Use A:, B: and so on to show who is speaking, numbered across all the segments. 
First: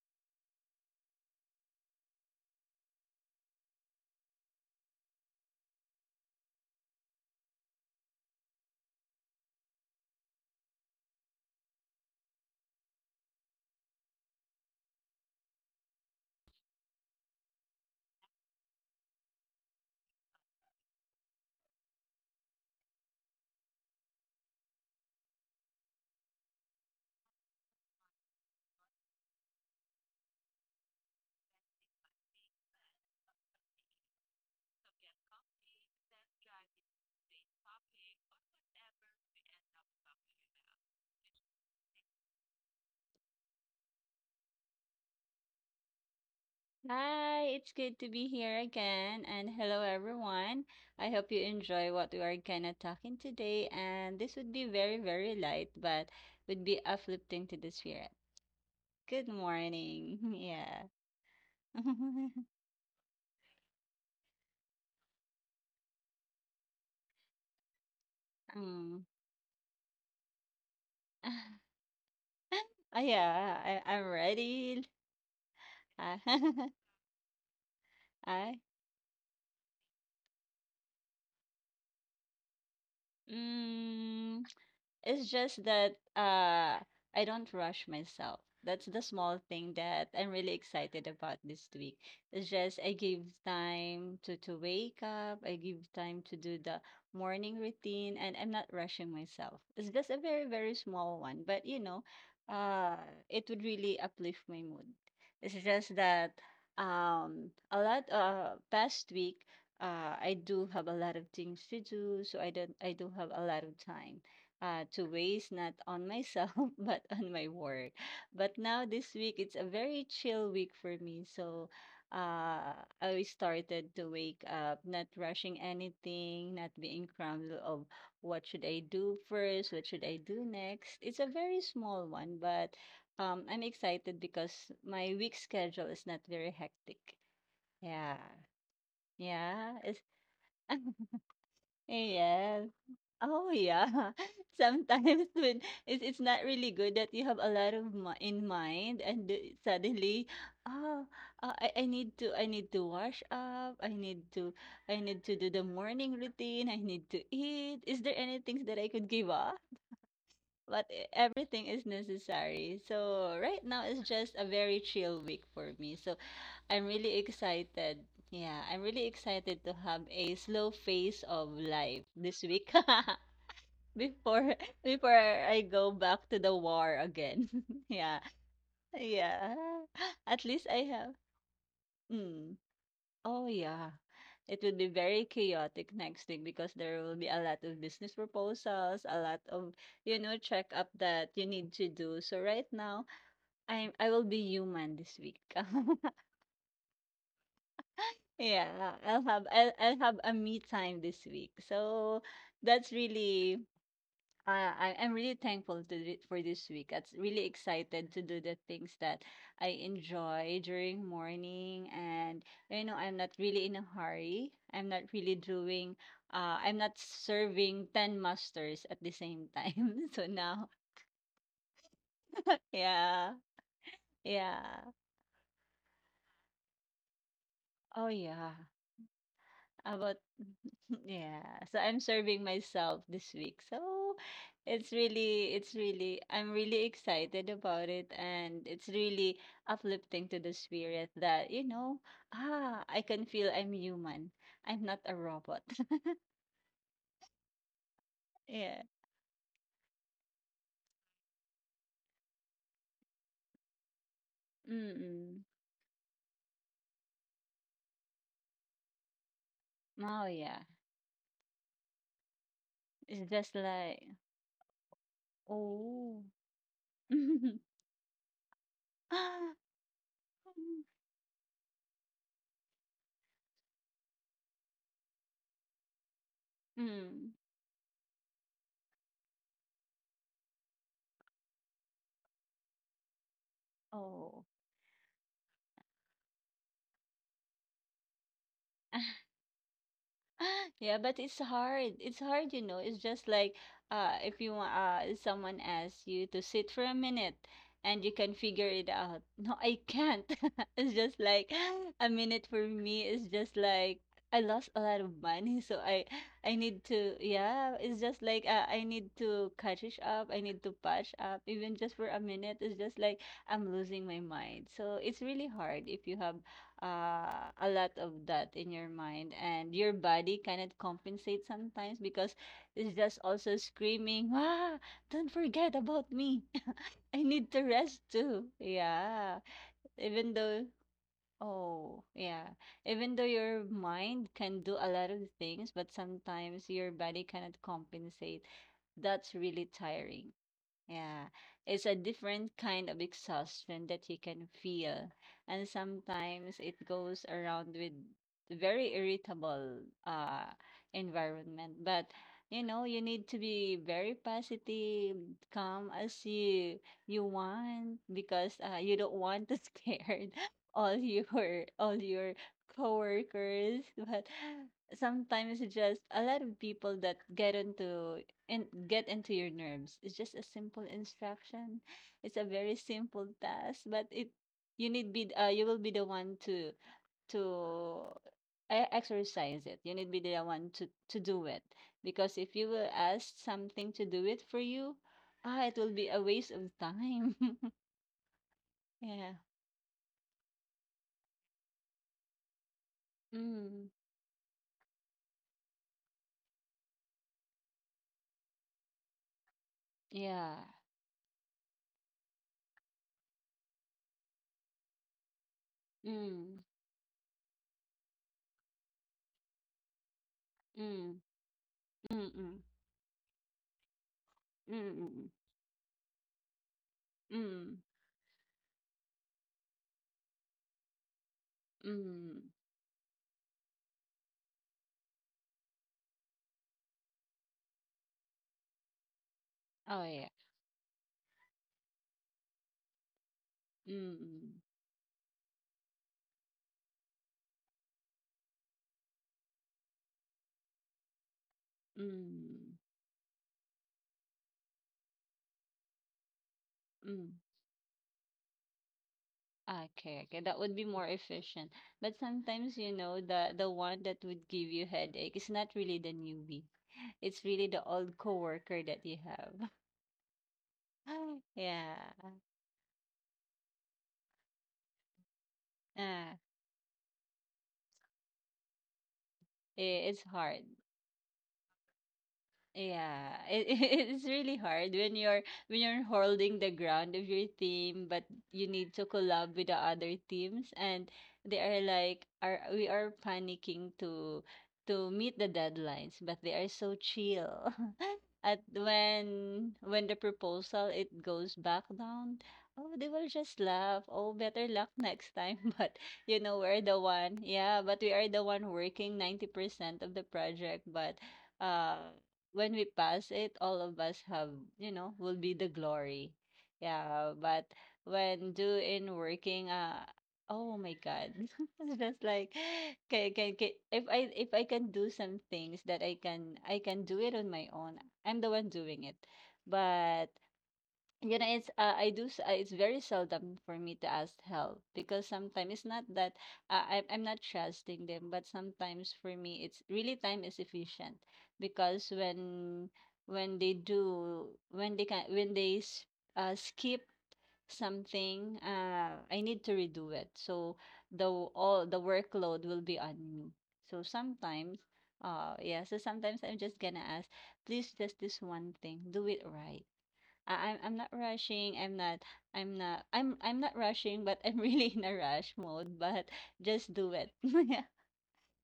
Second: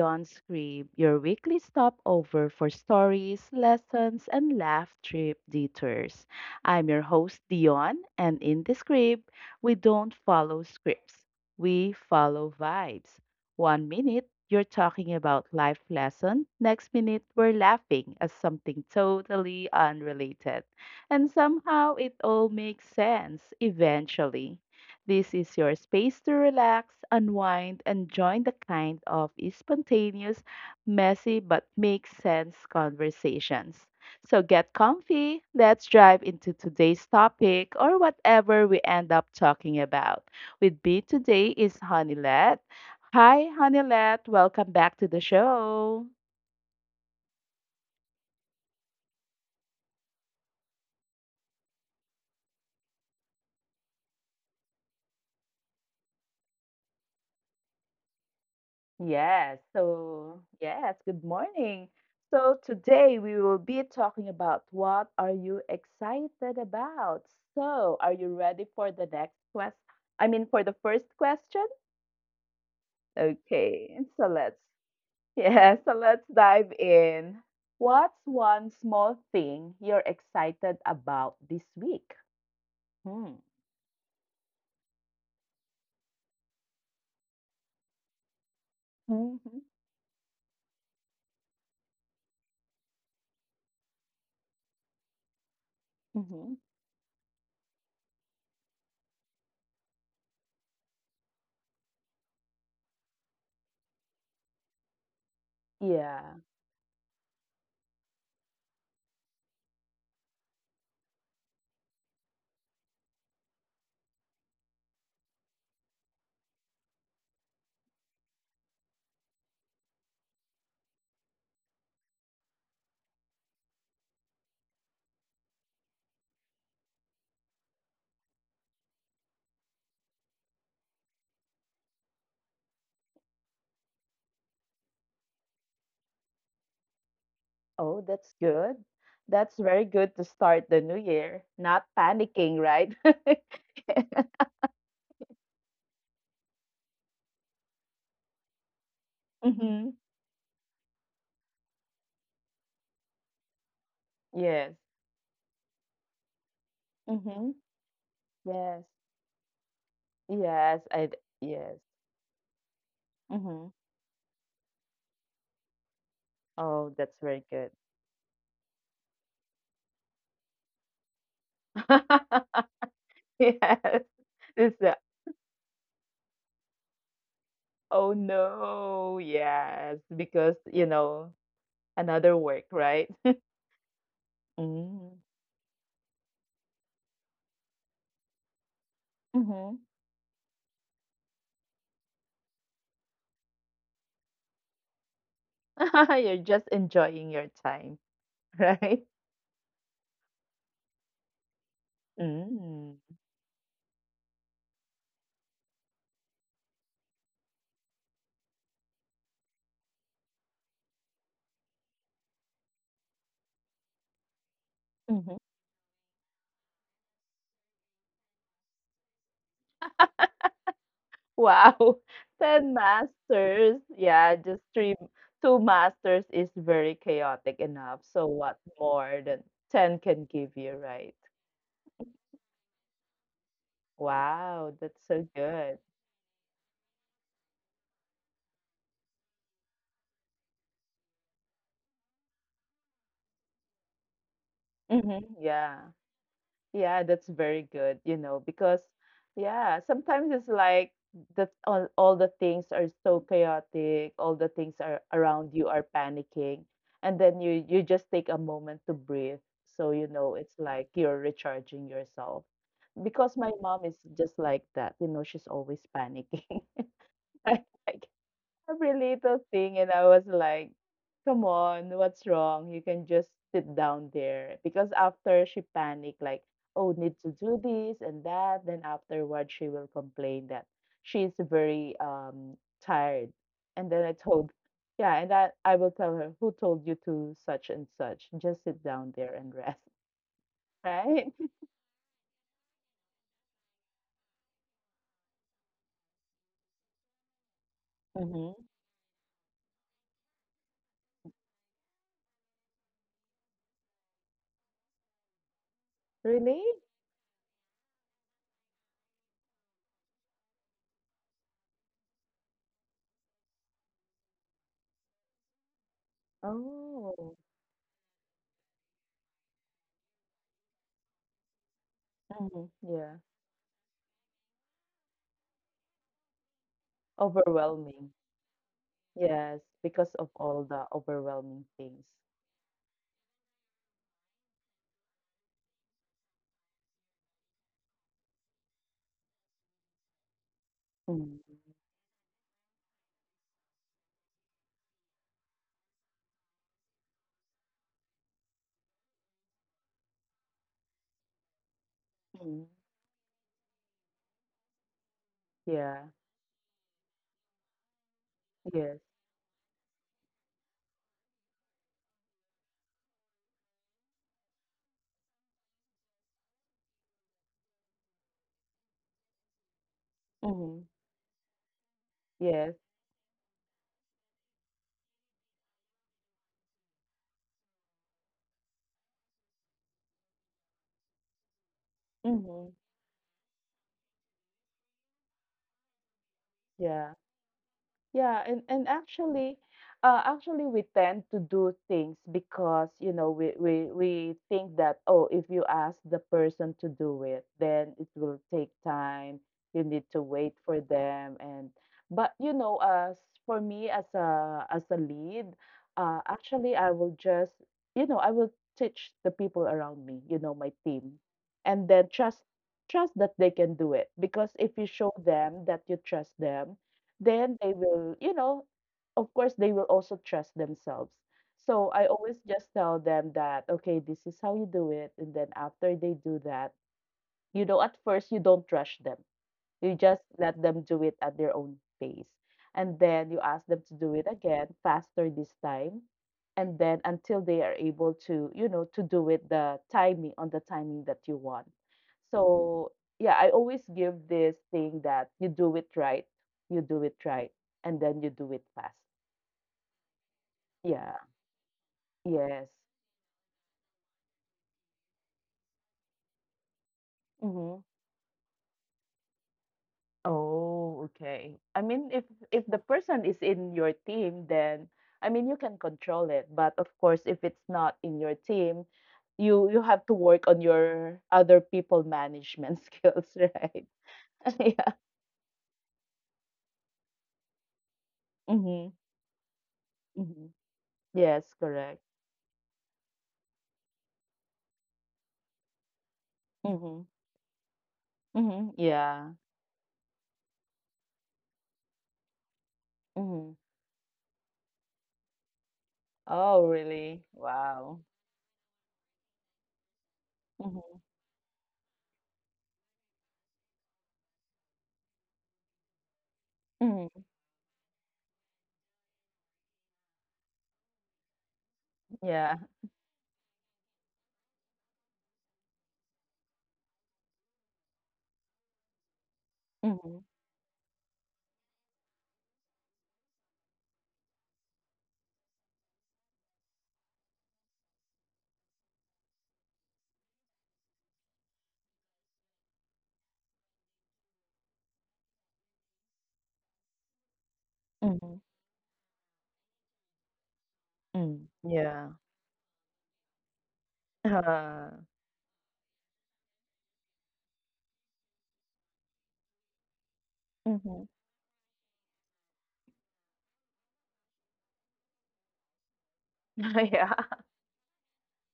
A: On Script, your weekly stopover for stories, lessons, and laugh trip detours. I'm your host, Dion, and in the script, we don't follow scripts, we follow vibes. One minute, you're talking about life lesson, next minute, we're laughing at something totally unrelated. And somehow, it all makes sense eventually. This is your space to relax, unwind, and join the kind of spontaneous, messy, but makes sense conversations. So get comfy, let's dive into today's topic or whatever we end up talking about. With me today is Honeylette. Hi, Honeylette, welcome back to the show.
B: Hi, it's good to be here again, and hello everyone. I hope you enjoy what we are gonna talking today, and this would be very, very light, but would be uplifting to the spirit. Good
A: Yes.
B: morning.
A: So,
B: Yeah.
A: yes, good morning. So, today we will be talking about, what are you excited about? So, are you ready
B: Mm.
A: for the next quest? I mean, for the first question?
B: Yeah, I'm
A: Okay. So, let's
B: ready.
A: Yeah, so let's dive in. What's
B: I,
A: one small thing you're excited about this week? Hmm.
B: mm, It's just that I don't rush myself. That's the small thing
A: Hmm.
B: that I'm really excited about this week. It's just I give time to wake up, I give time to do
A: Hmm.
B: the morning routine, and I'm not rushing myself. It's just a very, very small one, but you know, uh it would really uplift my mood. It's just
A: Yeah.
B: that a lot past week, I do have a lot of things to do, so I don't I do have a lot of time, to waste not on myself but on my work. But now this week it's a very chill week for me. So uh, I started to wake up, not rushing anything, not being crammed of what should I do first, what should I do next. It's a very small one, but I'm excited because my week schedule is not very hectic. Yeah.
A: Oh, that's good. That's
B: Yeah. It's,
A: very good to start the new year. Not
B: yes.
A: panicking, right?
B: Oh yeah. Sometimes when it's not really good that you have a lot of mi in mind and
A: Mm-hmm.
B: suddenly, oh, I need to wash up.
A: Yes.
B: I need to do the morning routine. I need to
A: Mm-hmm.
B: eat. Is there anything that I
A: Yes.
B: could give up? But
A: Yes.
B: everything is
A: Yes.
B: necessary. So right
A: Mm-hmm.
B: now it's just a very chill week for me. So I'm
A: Oh,
B: really
A: that's very good.
B: excited. Yeah, I'm really excited to have a slow phase of life this week.
A: Yes.
B: Before
A: It's the
B: before I go back to the war again. Yeah.
A: Oh no,
B: Yeah.
A: yes.
B: At
A: Because,
B: least I have
A: another
B: mm.
A: work, right?
B: Oh yeah. It will be
A: Mm-hmm.
B: very chaotic next week because there will be a lot of business proposals, a lot of,
A: Mm-hmm.
B: you know, check up that you need to do. So right now, I will be human this week.
A: You're just enjoying your time,
B: Yeah,
A: right?
B: I'll have a me time this week. So that's
A: Mm-hmm.
B: really I'm really thankful for this week. I'm really excited to do the things that I enjoy during morning, and you know I'm not really in a hurry. I'm not really doing. I'm not serving ten masters at the same time. So now,
A: Wow, 10
B: yeah,
A: masters. Yeah, just
B: yeah.
A: three, two masters is very chaotic
B: Oh
A: enough. So
B: yeah.
A: what more than 10
B: About
A: can give you, right?
B: yeah. So I'm serving myself this week. So
A: Wow, that's so
B: it's
A: good.
B: really I'm really excited about it, and it's really uplifting to the spirit that, you know, ah, I can feel I'm human. I'm not a
A: Hmm.
B: robot.
A: Yeah. Yeah, that's very good, you know,
B: Yeah.
A: because, yeah, sometimes it's like all the things are so chaotic, all the things are
B: Mm-mm.
A: around you are panicking, and then you just take a moment to breathe. So, you
B: Oh
A: know,
B: yeah.
A: it's like you're recharging yourself.
B: It's
A: Because
B: just
A: my mom
B: like
A: is just like that, you know, she's always
B: oh.
A: panicking. I like every little thing, and I was like, "Come on, what's wrong? You can just sit down there." Because after she panicked, like, "Oh, need
B: mm.
A: to do this and that," then afterward she will complain that she's very tired. And then
B: Oh.
A: yeah, and that I will tell her, "Who told you to such and such? Just sit down there and rest,
B: Yeah, but it's
A: right?"
B: hard. It's hard, you know. It's just like if you want, someone asks you to sit for a minute and you can
A: Mm-hmm.
B: figure it out. No, I can't. It's just like a minute for me is just like I lost a lot of money, so I
A: Really?
B: need to, yeah, it's just like, I need to catch it up. I need to patch up even just for a minute. It's just like I'm losing my mind. So it's really hard if you have,
A: Oh.
B: a lot of that in your mind, and your body cannot compensate sometimes because
A: Mhm.
B: it's just
A: Yeah.
B: also screaming, ah, don't forget about me. I need to rest
A: Overwhelming.
B: too. Yeah,
A: Yes, because
B: even
A: of
B: though,
A: all the overwhelming
B: oh
A: things.
B: yeah, even though your mind can do a lot of things, but sometimes your body cannot compensate. That's really tiring. Yeah,
A: Mm-hmm.
B: it's a different kind of exhaustion that you can feel. And sometimes it goes around with very irritable uh environment. But you
A: Mm-hmm.
B: know, you need to be very positive, calm
A: Yeah.
B: as you want, because you
A: Yes.
B: don't want to scare all your coworkers. But sometimes it's just a lot of people that get into and get into your nerves. It's just a simple
A: Mm-hmm.
B: instruction. It's a very
A: Yes.
B: simple task, but it you need be you will be the one to to exercise it. You need be the one to do it because if you
A: Mm-hmm.
B: will ask something to do it for you, ah, it will be a waste of
A: Yeah.
B: time.
A: Yeah, and
B: Yeah.
A: actually, we tend to do things because, you know, we
B: Mm.
A: we we think that, oh, if you ask the person to do it, then it will take time. You need to
B: Yeah.
A: wait for them, and but, you know, as for me, as a lead,
B: Mm.
A: actually, I will just, you know I will teach the people around me, you know, my
B: Mm.
A: team, and then trust
B: Mm.
A: trust that they can do it, because if you
B: Mm.
A: show
B: Mm.
A: them that you trust them,
B: Mm.
A: then
B: Mm.
A: they will, you know, of course, they will also trust themselves. So I always
B: Mm.
A: just tell them that, okay, this is how you do it. And then after they do that, you know, at first you don't rush them. You
B: Oh yeah.
A: just let them do it at their own pace. And then you ask them to do it
B: Mm.
A: again, faster this time. And then until they are able to, to do it the timing on the timing that you want.
B: Mm.
A: So, yeah, I always give this thing that you do it right, you do it
B: Mm.
A: right, and then you do it fast.
B: Okay, okay, that would be more
A: Yeah,
B: efficient. But
A: yes.
B: sometimes, you know, the one that would give you headache is not really the newbie. It's really the
A: Mhm.
B: old coworker that you have.
A: Oh, okay. I
B: Yeah.
A: mean, if the person is in your team, then I mean you can
B: Uh,
A: control it. But of course, if it's not in your team, you
B: I-
A: have
B: it's
A: to work
B: hard.
A: on your other people management
B: Yeah,
A: skills,
B: it,
A: right?
B: it's really hard
A: Yeah.
B: when you're holding the ground of your team, but you need
A: Mm-hmm.
B: to collab with the other
A: Mm-hmm.
B: teams, and they
A: Yes,
B: are
A: correct.
B: like, are panicking to meet the deadlines, but they are so
A: Mm-hmm.
B: chill. At
A: Mm-hmm. Yeah.
B: when the proposal it goes back down, oh, they will just
A: Mm-hmm.
B: laugh. Oh, better luck next time. But you know,
A: Oh, really?
B: yeah, but
A: Wow.
B: we are the one working 90% of the project,
A: Mm-hmm.
B: but. uh when we pass it, all of us have, you know, will be the glory.
A: Mm-hmm.
B: Yeah, but when doing working, oh my God, it's just like,
A: Yeah.
B: can, if I can do some things that I can do it on my own, I'm the one doing it. But
A: Mm-hmm.
B: you know, it's I do. It's very seldom for me to ask help because sometimes it's not that, I'm not trusting them, but sometimes for me it's really time is efficient, because when they do, when they skip
A: Mm-hmm.
B: something, I need to redo it. So
A: Mm.
B: all the
A: Yeah.
B: workload will be on me. So sometimes,
A: Uh,
B: yeah. So sometimes I'm just gonna ask, please just this one thing, do it right. I'm not
A: mm-hmm.
B: rushing. I'm not rushing, but I'm really in a rush mode. But just do
A: Yeah.
B: it. Yeah.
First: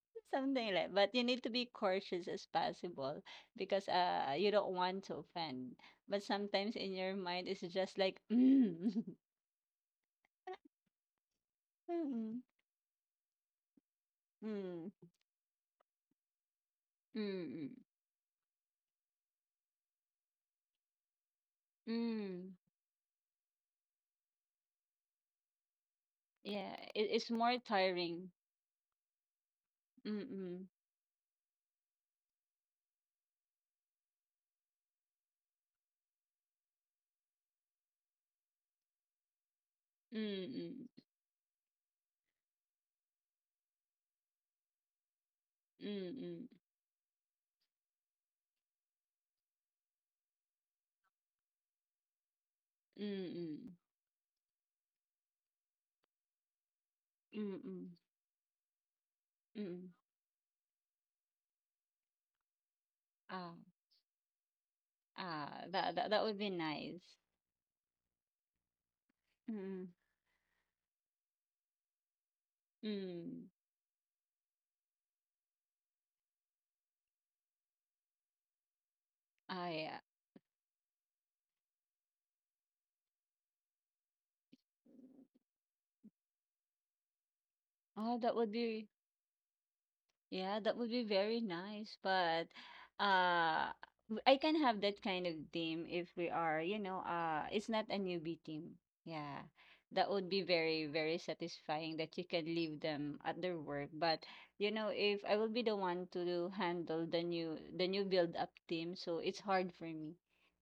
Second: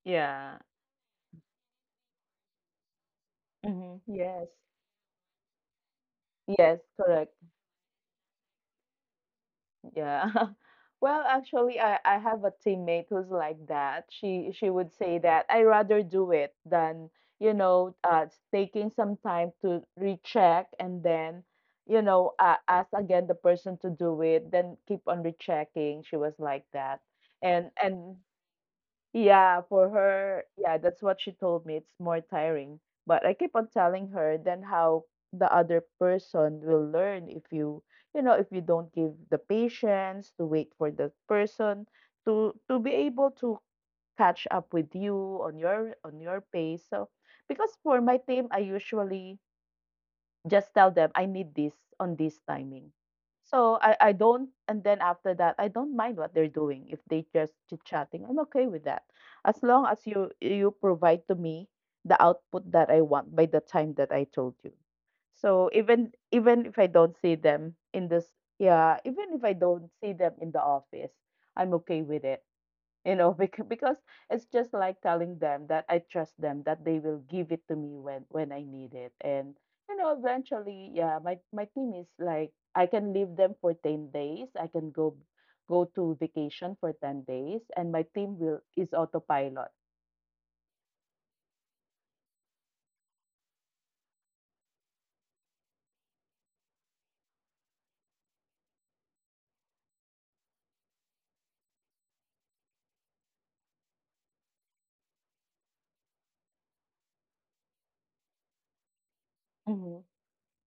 A: Yeah.
B: Something like, but you need to be cautious as possible, because
A: Mhm. Yes.
B: you don't want to offend. But sometimes
A: Yes,
B: in your
A: correct.
B: mind it's just like mm,
A: Yeah. Well, actually, I
B: mm,
A: have a teammate who's like that. She
B: mm,
A: would say that I rather do it than, you
B: mm,
A: know, uh taking some time to recheck and then, you know,
B: mm.
A: uh, ask again the person to do it, then keep on rechecking. She was like
B: Yeah,
A: that.
B: it, it's more
A: And
B: tiring.
A: Yeah, for her,
B: Mm-mm,
A: yeah, that's what she told me. It's more tiring. But I keep on telling her then how the other person will learn if you, you know, if you don't give the patience to wait
B: mm-mm,
A: for the person to be able to catch up with you on your
B: mm-mm,
A: pace. So because for my team, I usually just tell them I need this on this timing. So,
B: mm-mm,
A: I don't and then after that I don't mind what they're doing. If they just chit
B: mm-mm,
A: chatting, I'm okay with that. As long
B: mm-mm.
A: as you provide to me the output that I want by the
B: Ah.
A: time that I told you.
B: Ah,
A: So
B: that
A: even
B: that that would be
A: even if I don't
B: nice.
A: see them in this yeah, even if I don't
B: Mm.
A: see them in the office, I'm okay with it, you know,
B: Mm.
A: because it's just like telling them that I trust them, that they will give it to me when I need it, and,
B: Ah,
A: you
B: yeah.
A: know, eventually, yeah, my team is like I can leave them for 10 days, I can go to vacation for 10 days, and my
B: Oh,
A: team
B: that would
A: will is
B: be,
A: autopilot.
B: yeah, that would be very nice. But, uh I can have that kind of team if we are, you know, it's not a newbie team. Yeah. That would be very, very satisfying that you can leave them at their work. But you know, if I will be the one to handle the new build up team, so it's hard for
A: Mm-hmm.
B: me.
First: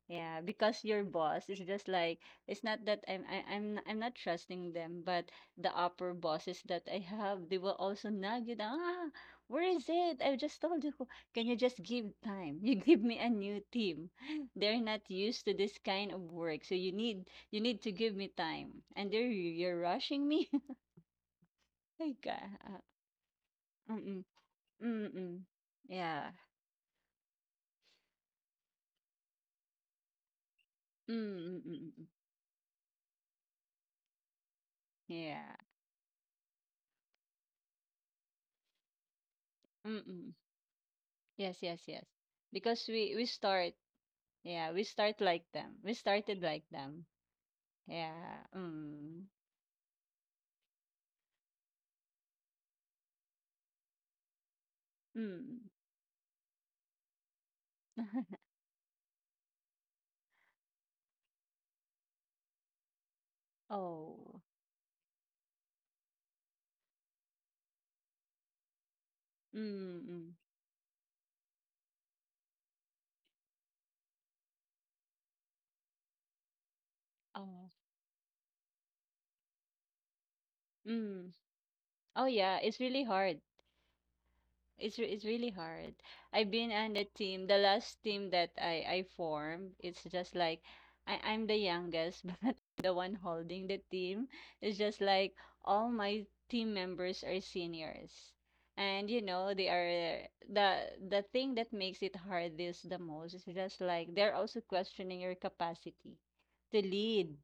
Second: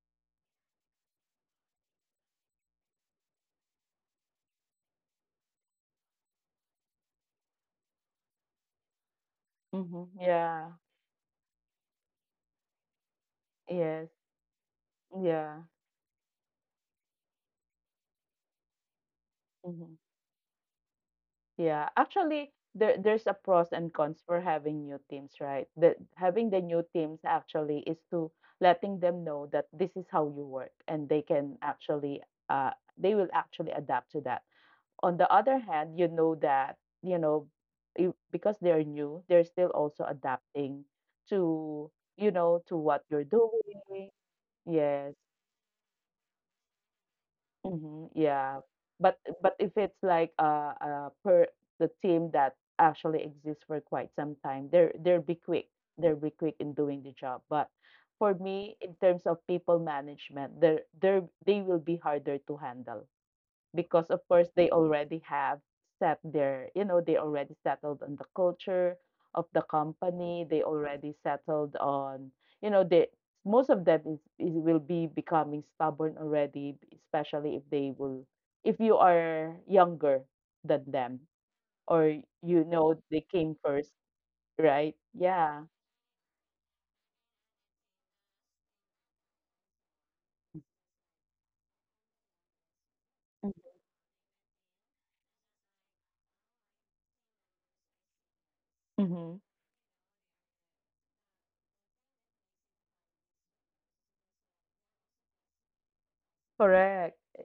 B: Yeah, because your boss is just like, it's not that I'm not trusting them, but the upper bosses that I have, they will also nag you down. Ah, where is
A: Mm-hmm.
B: it? I just
A: Yeah.
B: told you. Can you just give time? You give me a new team.
A: Yes.
B: They're not used to
A: Yeah.
B: this kind of work, so you need to give me time. And there you you're
A: Mhm.
B: rushing me.
A: Yeah,
B: Ay,
A: actually,
B: ka- ah,
A: there's a pros and cons
B: Mm-mm.
A: for having new teams,
B: Mm-mm.
A: right? The
B: Yeah.
A: having the new teams actually is to letting them know that this is how you work, and
B: Mm-mm.
A: uh they will actually adapt to that. On the
B: Yeah.
A: other hand, you know that, you know because they're new, they're still also
B: Mm-mm.
A: adapting
B: Yes, yes,
A: to
B: yes,
A: to
B: because
A: what you're
B: we start.
A: doing.
B: Yeah, we
A: Yes.
B: start like them. We started like them.
A: Mhm,
B: Yeah.
A: yeah. But
B: Mm.
A: but if it's like per the team that actually exists for quite some time, they'll be quick.
B: Mm.
A: They'll be quick in doing the job. But for me, in terms of people management, they will be harder to handle, because of
B: Oh.
A: course they already have set their you know they already settled on the culture of the
B: Mm. Mm.
A: company, they already settled on you know they most of them is will be becoming stubborn already, especially if
B: Oh.
A: they will if you are younger than them,
B: Mm.
A: or,
B: Oh yeah,
A: you
B: it's
A: know,
B: really
A: they
B: hard.
A: came first, right?
B: It's really
A: Yeah.
B: hard. I've been on the team, the last team that I formed. It's just like I I'm the youngest, but the one holding the team. It's just like all my team members are seniors. And you
A: Mm-hmm.
B: know, they are the thing that makes it hard this the most is just like they're also questioning your capacity to
A: Correct.
B: lead.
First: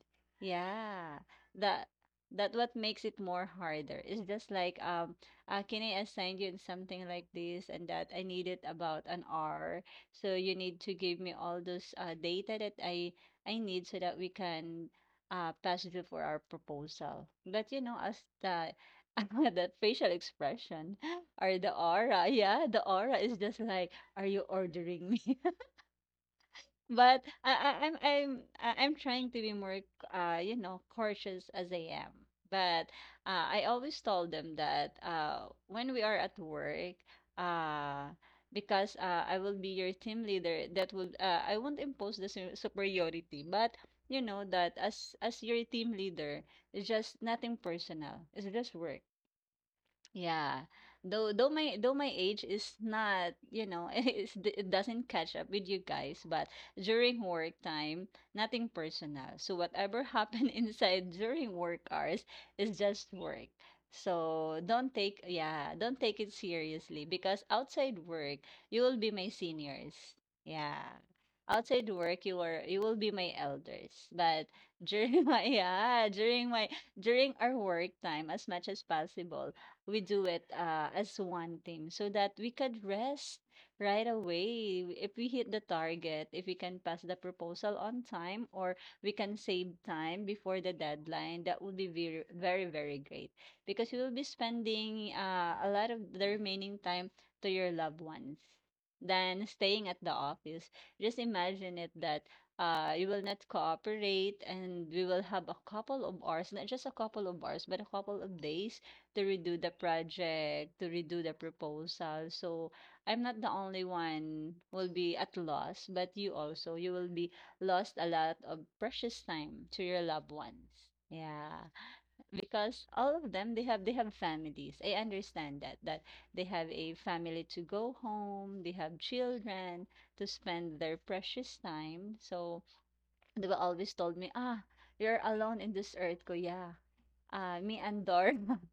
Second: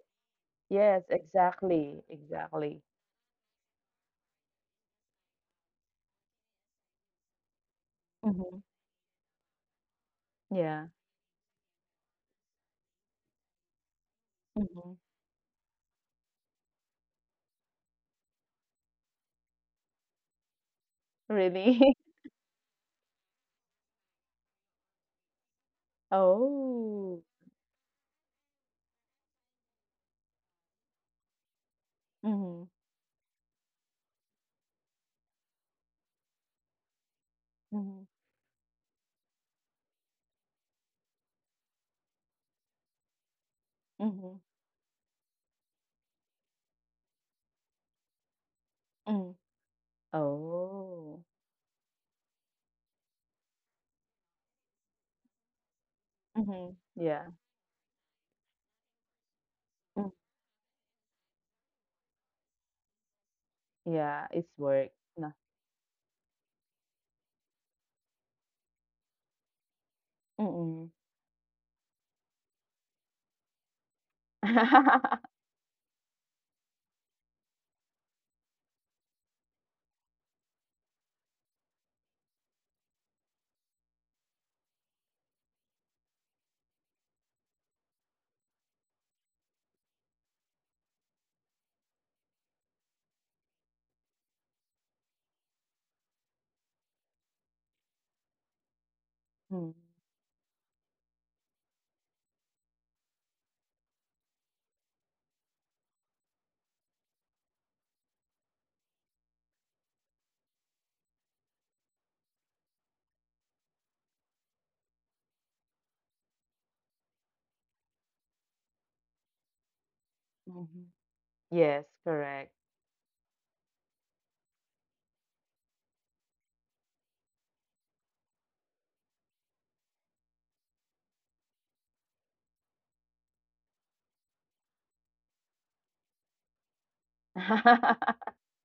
A: Yes,
B: Yeah. That
A: exactly,
B: that what
A: exactly.
B: makes it more harder. Is just like can I assign you in something like this and that? I need
A: Mm-hmm.
B: it about an hour. So you need
A: Yeah.
B: to give me all those, data that I need so that we can,
A: Mm-hmm.
B: pass it for our proposal. But you know, as the the facial expression or the
A: Really?
B: aura, yeah, the aura is just like, are you ordering me?
A: Oh.
B: But I'm trying to be more, you know, cautious as I am.
A: Mhm,
B: But, I always told them that, when we are at work,
A: mhm,
B: uh because, I will be your team leader that will, I won't impose the superiority, but you
A: mhm,
B: know that as your team leader, it's just nothing personal, it's just work.
A: mhm.
B: Yeah.
A: Oh.
B: Though my age is not, you know, it doesn't catch up with you guys, but
A: Mhm.
B: during
A: Yeah.
B: work time, nothing personal. So whatever
A: Mm.
B: happened inside during work hours is just work.
A: Yeah, it's
B: So
A: work. No.
B: don't take it seriously because outside work, you will be my seniors. Yeah.
A: Mm.
B: Outside work, you will be my elders. But during my yeah, during my during our work time, as much as possible we do it as one team, so that we could rest right away if we hit the target, if we can pass the proposal on time, or we can save time before the deadline. That would be very great because you will be spending a lot of the remaining time to your loved ones than
A: Mm.
B: staying at the office. Just imagine it that you will not cooperate and we will have a couple of hours, not just a couple of hours but a couple of days, to redo the project, to redo the proposal. So I'm not the only one will be at loss, but you also, you will be lost a lot of precious time to your loved ones.
A: Mhm.
B: Yeah,
A: Yes, correct.
B: because all of them they have families. I understand that they have a family to go home, they have children to spend their precious time. So they were always told me, "Ah, you're alone in this earth, Kuya. Ah, me and Dor.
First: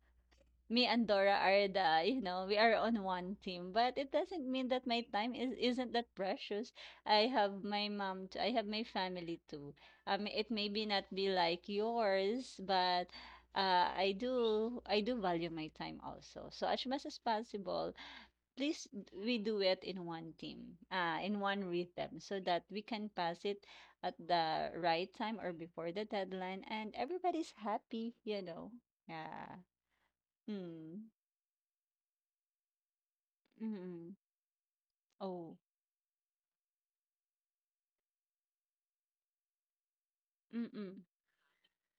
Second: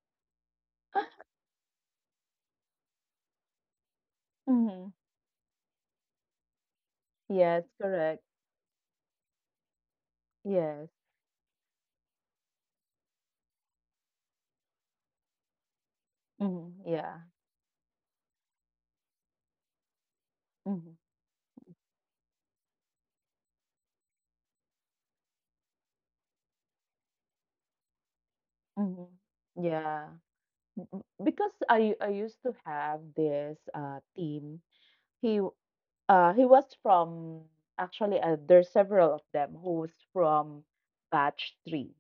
B: Me and Dora are the, you know, we are on one team, but it doesn't mean that
A: Mhm.
B: my time is isn't that precious. I have
A: Yes,
B: my
A: correct.
B: mom, I have my family too. It may be
A: Yes.
B: not be like yours, but I do value my time also. So
A: Mhm.
B: as much as
A: Yeah.
B: possible, we do it in one team,
A: Mhm.
B: in one rhythm, so that we can pass it at the right time or before the deadline, and everybody's happy, you know.
A: Mhm.
B: Yeah.
A: Yeah.
B: Hmm.
A: Because I used to have this
B: Mm.
A: team. He
B: Oh.
A: He was from actually There's several of them who's from
B: Mm.
A: batch three.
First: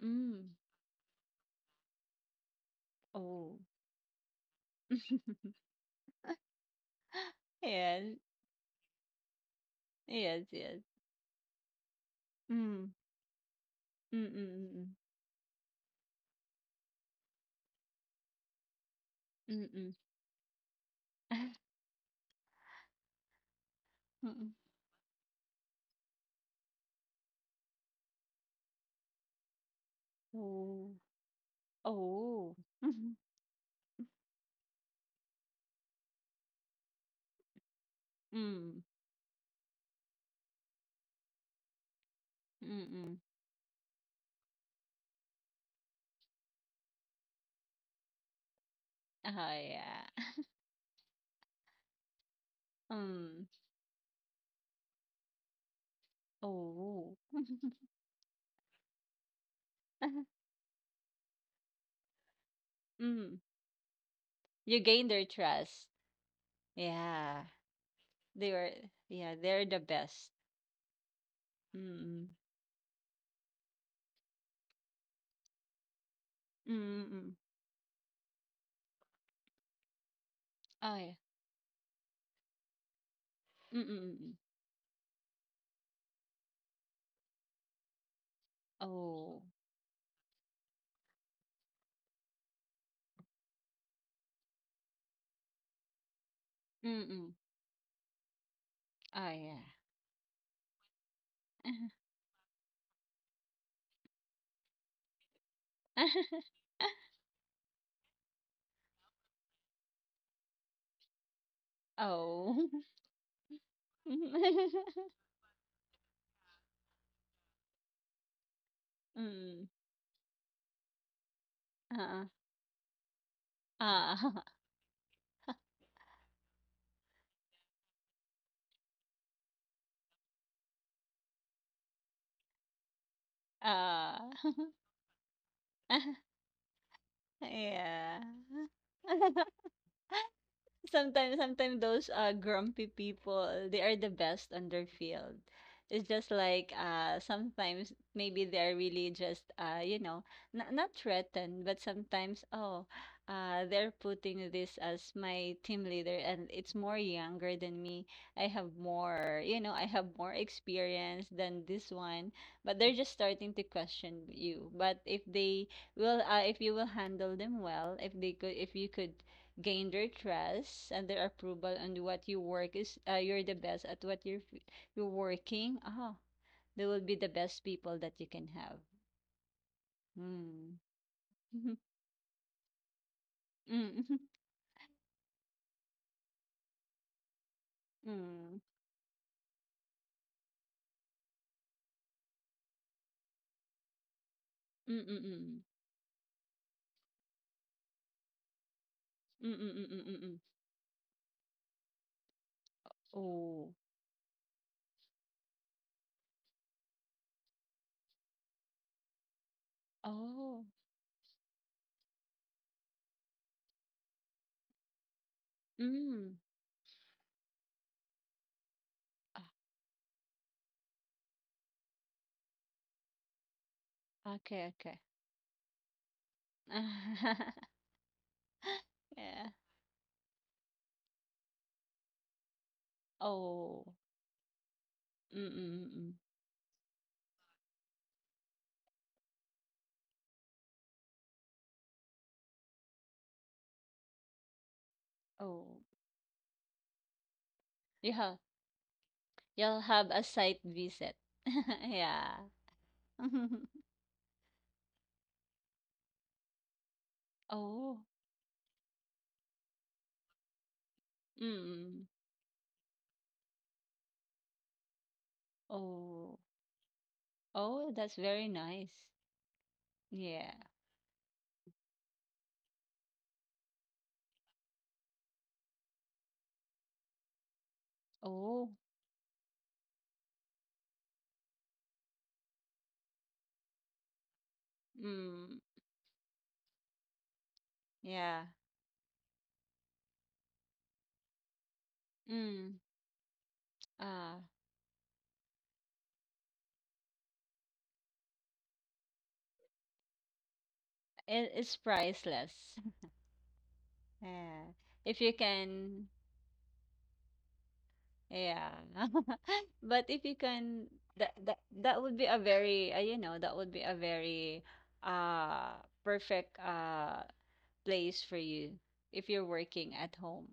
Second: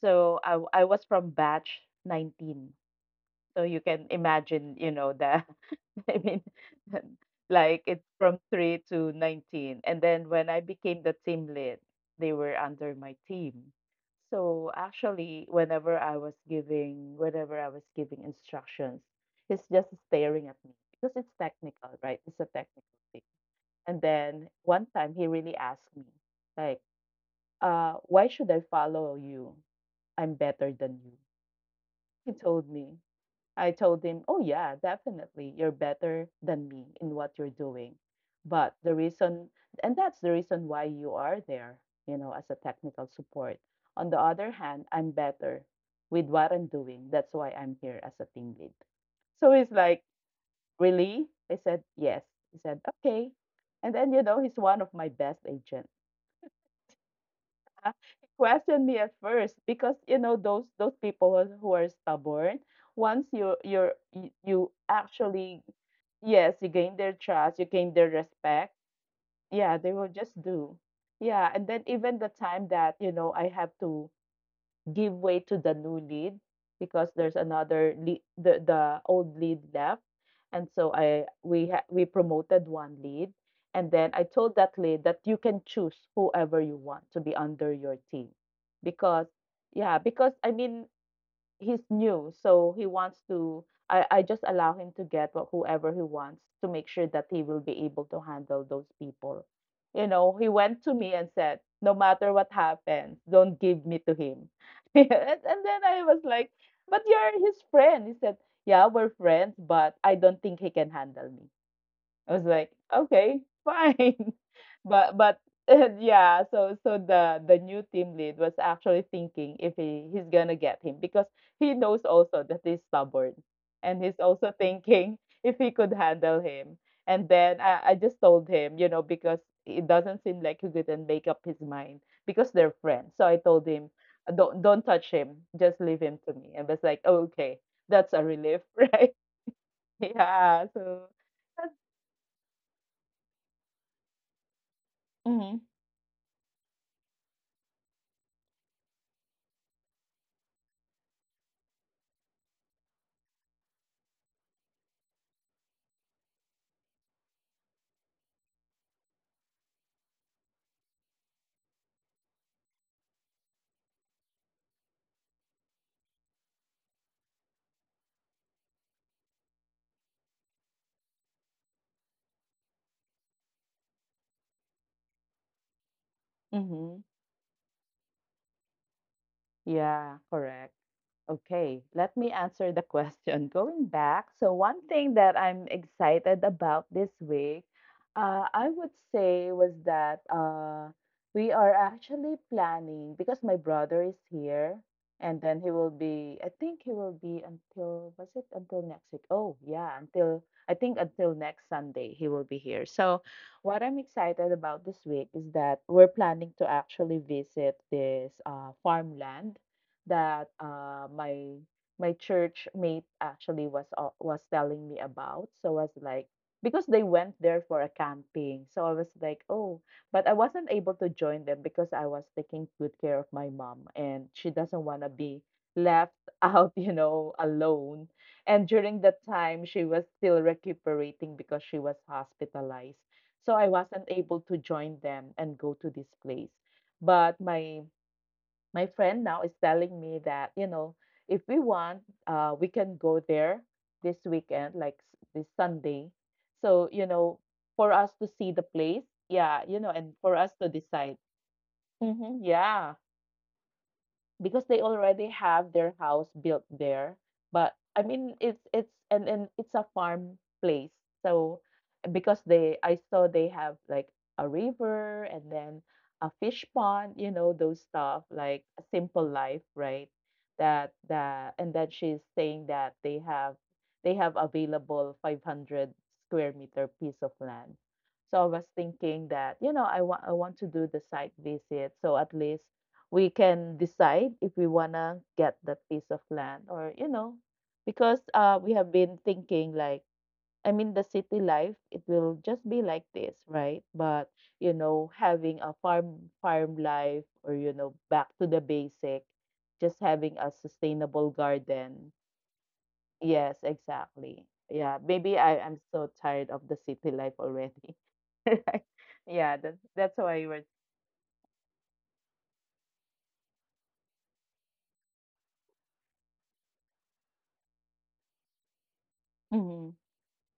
A: So I
B: Mm.
A: w- I was from batch 19.
B: Oh.
A: So you can imagine, you know, the I mean, like it's
B: Yes.
A: from 3 to 19. And then
B: Yes,
A: when I
B: yes.
A: became the team lead, they were
B: Mm.
A: under my team.
B: Mm, mm,
A: So
B: mm,
A: actually, whenever I was giving instructions, he's just
B: mm.
A: staring at me because it's technical, right? It's a technical thing. And then
B: Mm.
A: one time he really asked me, like, "Why should I follow you? I'm better
B: Oh.
A: than you." He
B: Oh.
A: told me. I told him, oh, yeah, definitely, you're better than me in what you're doing. But
B: Mm.
A: the reason, and that's the reason why you are there, you know, as a technical
B: Mm.
A: support. On the other hand, I'm better with what I'm doing. That's why I'm here as a team lead.
B: Oh,
A: So he's like,
B: yeah.
A: really? I said, yes. He said, okay.
B: Mm.
A: And then, you know, he's one of my best agents.
B: Oh.
A: He questioned me at first because, you know, those people who are stubborn. Once
B: Mm.
A: you you're you you
B: You gain their
A: actually
B: trust.
A: Yes, you gain their
B: Yeah.
A: trust, you gain their
B: They were,
A: respect.
B: yeah, they're
A: Yeah,
B: the
A: they will
B: best.
A: just do. Yeah, and then even the
B: Mm.
A: time that, you know, I have to give way to the new lead,
B: Mm.
A: because there's
B: Mm.
A: another lead, the old lead left, and so
B: Oh, yeah.
A: we promoted one lead,
B: Mm.
A: and
B: Mm.
A: then I
B: Mm.
A: told that lead that you can choose whoever you want to be under your team, because
B: Oh.
A: yeah, because I mean he's new, so he wants to. I just allow him to get what whoever he wants, to make sure
B: Mm.
A: that
B: Mm.
A: he will be able to handle those
B: Oh,
A: people.
B: yeah.
A: You know, he went to me and said, "No matter what happens, don't give me to him." And then I was like, "But you're his friend." He said, "Yeah, we're friends, but I don't think he can handle me." I was like,
B: Oh.
A: okay, fine. But but yeah, so the new team lead was actually thinking
B: Mm,
A: if he's gonna get him, because he knows
B: oo.
A: also that he's stubborn, and he's
B: Oo.
A: also thinking if he could handle him. And then I just told him, you know, because it doesn't seem like he couldn't make up his mind because they're friends. So I told him, don't
B: Oo.
A: don't touch him, just leave him to me. And was like, okay, that's a
B: Yeah.
A: relief, right? Yeah. So
B: sometimes
A: that's
B: sometimes those grumpy people, they are the best on their field. It's just like sometimes maybe they're really just you know, not threatened, but sometimes, oh, they're putting this as my team leader and it's more younger than me. I have more, you know, I have more experience than this one, but they're just starting to question you. But if they will if you will handle them well, if they could, if you could gain their trust and their approval on what you work is, you're the best at what you're working, ah, they
A: mm-hmm,
B: will be the best people that you can have.
A: yeah, correct.
B: Mm.
A: Okay,
B: Mm.
A: let me answer the question. Going back, so one thing that I'm excited about this week,
B: Mm. Mm.
A: I would say was that we are actually planning because my brother is here,
B: Mm. Mm.
A: and then
B: Mm.
A: he will be, I think he will be until, was it until next week? Oh,
B: Mm. Mm.
A: yeah,
B: Mm.
A: until,
B: Mm.
A: I think until next Sunday he will be here. So
B: Oh.
A: what I'm excited about this week is that we're planning to actually visit this farmland that
B: Oh.
A: my church mate actually was telling me about. So I was like,
B: Mm.
A: because they went there for a camping, so I was like,
B: Ah,
A: oh, but I wasn't able to join them because I was taking good care of my mom, and she
B: okay,
A: doesn't
B: okay.
A: want to be left out, alone. And during that
B: Yeah.
A: time, she was still recuperating because she was hospitalized. So I
B: Oh.
A: wasn't able to join them
B: Mm.
A: and go
B: Mm.
A: to this
B: Mm.
A: place. But my friend now is telling me that, you know, if we want, we can go there this weekend, like this
B: Oh
A: Sunday. So, you know, for us to
B: yeah.
A: see the place, yeah, you
B: You'll
A: know,
B: have
A: and
B: a
A: for us
B: site
A: to decide.
B: visit. Yeah.
A: Hmm, yeah, because they already have their house built there, but I
B: Oh.
A: mean it's and it's a farm place. So
B: Mm.
A: because they, I saw they have like a river and then a
B: Oh.
A: fish pond, you know, those
B: Oh, that's
A: stuff,
B: very
A: like a
B: nice.
A: simple life, right?
B: Yeah.
A: That, that. And then she's saying that they have available 500 square meter piece of land. So I was
B: Oh.
A: thinking that, you know, I want to do the site visit, so at least we can decide if we want to get
B: Mm.
A: that piece of land or, you know, because
B: Yeah.
A: we have been thinking like, I mean, the city life it will just be
B: Mm.
A: like this, right? But,
B: Ah,
A: you know, having a farm life, or, you know, back to the basic, just having a sustainable
B: it's
A: garden.
B: priceless.
A: Yes, exactly.
B: Yeah.
A: Yeah,
B: If you
A: maybe I am so
B: can,
A: tired of the city life already.
B: yeah.
A: Yeah, that's
B: But
A: that's
B: if you
A: why we're
B: can, that would be a very, you know, that would be a very uh perfect place for you if you're
A: mhm.
B: working at home.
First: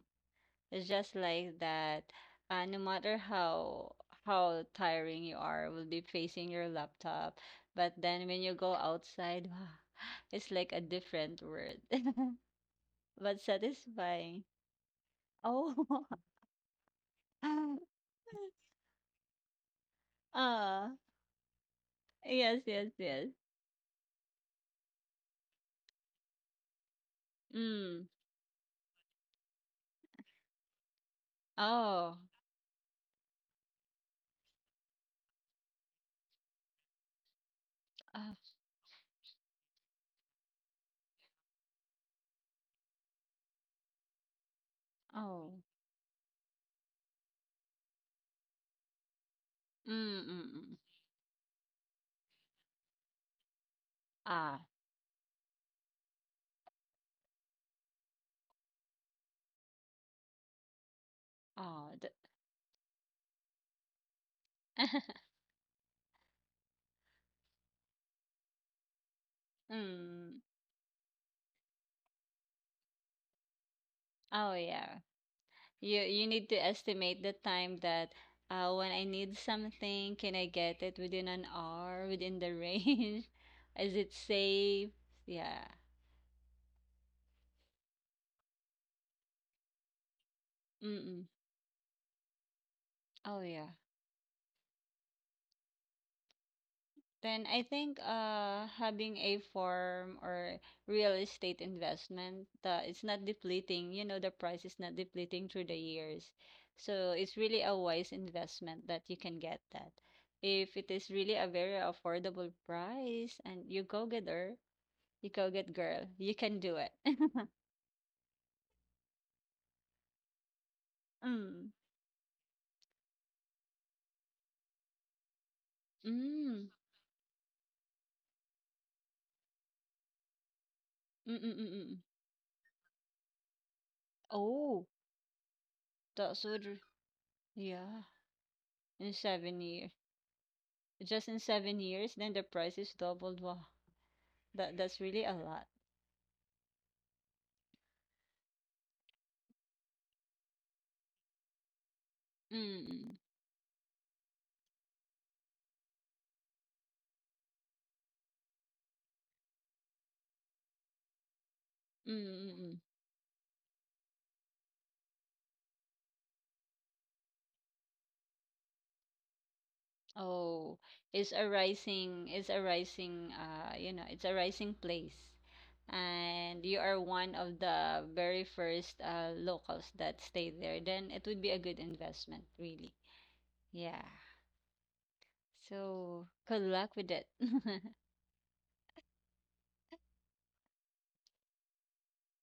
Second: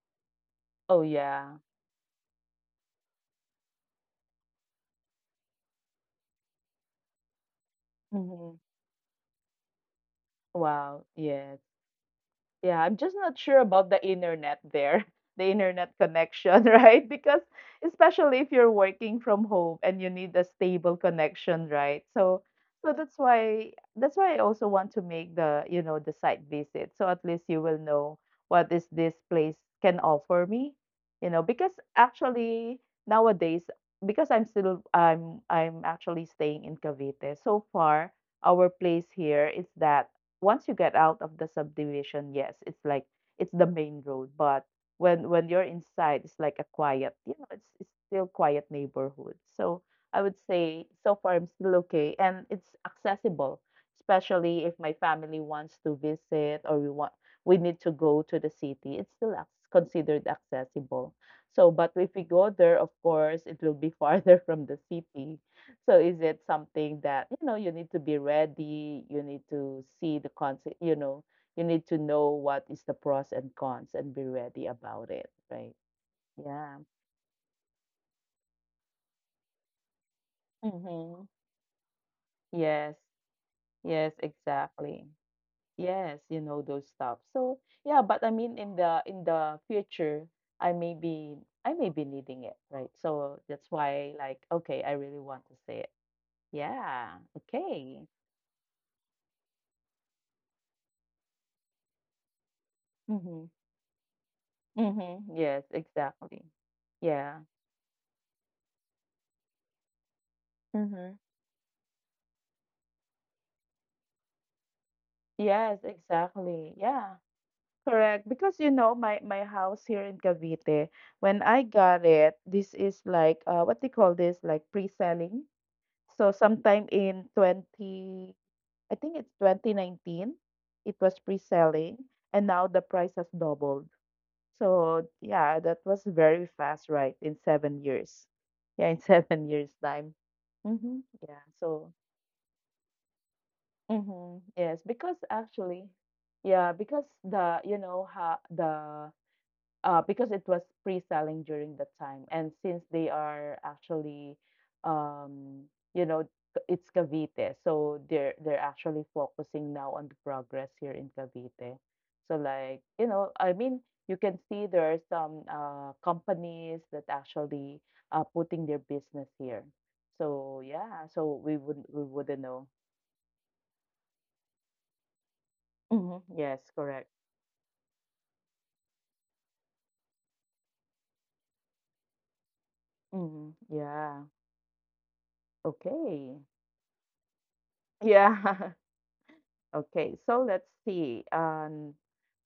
B: It's
A: Oh
B: just
A: yeah.
B: like that. No matter how tiring you are, will be facing your laptop. But then when you
A: Mm-hmm.
B: go outside, wow, it's like a
A: Wow,
B: different
A: yes.
B: world,
A: Yeah, I'm just not
B: but
A: sure about the
B: satisfying.
A: internet there, the internet
B: Oh,
A: connection, right? Because especially if you're working from home and you need a
B: ah,
A: stable connection, right? So
B: yes, yes,
A: so that's
B: yes.
A: why that's why I also want to make the, you know, the site visit. So at least you will
B: Mm.
A: know what is this place can offer me, you know, because
B: Oh,
A: actually nowadays, because I'm still I'm actually staying in Cavite. So far,
B: uh,
A: our place here is that once you get out of the subdivision, yes, it's like it's the main road. But when
B: oh.
A: when you're inside, it's like a quiet, you know, it's still quiet neighborhood. So
B: Mm,
A: I would
B: mm, mm.
A: say so far I'm still okay, and it's accessible,
B: Ah,
A: especially if my family wants to visit or we want we need to go to the city. It's still considered accessible. So, but
B: oh. The,
A: if we go there, of course, it will be farther from the city. So is it something that, you know, you need to be ready, you need to see the
B: mm.
A: concept, you know, you need to know what is the pros and cons and be
B: Oh
A: ready
B: yeah.
A: about it, right?
B: You need to
A: Yeah.
B: estimate the time that, when I need something, can I get it
A: Mm-hmm.
B: within an hour, within the
A: Yes,
B: range? Is
A: yes,
B: it safe?
A: exactly.
B: Yeah.
A: Yes, you know those stuff. So yeah, but I mean in the future, I may
B: Mm-mm.
A: be I may be needing it, right? So
B: Oh yeah.
A: that's why, like, okay, I really want to say it. Yeah,
B: Then I think
A: okay.
B: having a farm or real estate investment, the it's not
A: Mm-hmm.
B: depleting, you know, the price is not
A: Mm-hmm.
B: depleting
A: Yes,
B: through the years.
A: exactly.
B: So it's
A: Yeah.
B: really a wise investment that you can get that. If it is
A: Mhm.
B: really a very affordable price and you go getter, you go good
A: Yes,
B: girl. You can
A: exactly.
B: do it.
A: Yeah. Correct. Because you know, my house here in Cavite, when I
B: Mm.
A: got it, this is like what they call this, like pre-selling. So
B: Mm.
A: sometime in 20, I think it's 2019, it was
B: Mm-mm-mm.
A: pre-selling, and now the price has doubled.
B: Oh,
A: So yeah, that was
B: that's
A: very
B: would r-
A: fast, right? In seven
B: yeah.
A: years. Yeah, in
B: In
A: seven
B: seven
A: years
B: years.
A: time. Mm-hmm.
B: Just in
A: Yeah.
B: seven
A: So
B: years, then the price is doubled. Wow.
A: mhm.
B: That
A: Yes,
B: that's
A: because
B: really a lot.
A: actually, yeah, because the, you know, how the, because it was pre-selling during that time, and since they
B: Mm.
A: are actually, um, you know, it's Cavite, so they're actually focusing now on the progress here in Cavite. So like,
B: Mm-mm.
A: you know, I mean, you can see there are some companies that actually are putting their business here. So
B: Oh,
A: yeah,
B: it's
A: so
B: a
A: we would we
B: rising,
A: wouldn't know.
B: you know, it's a rising place.
A: Hmm,
B: And
A: yes,
B: you are
A: correct.
B: one of the very first locals that stay there, then it would be a good investment, really.
A: Mhm.
B: Yeah.
A: Yeah.
B: So,
A: Okay.
B: good luck with it.
A: Yeah. Okay. So let's see.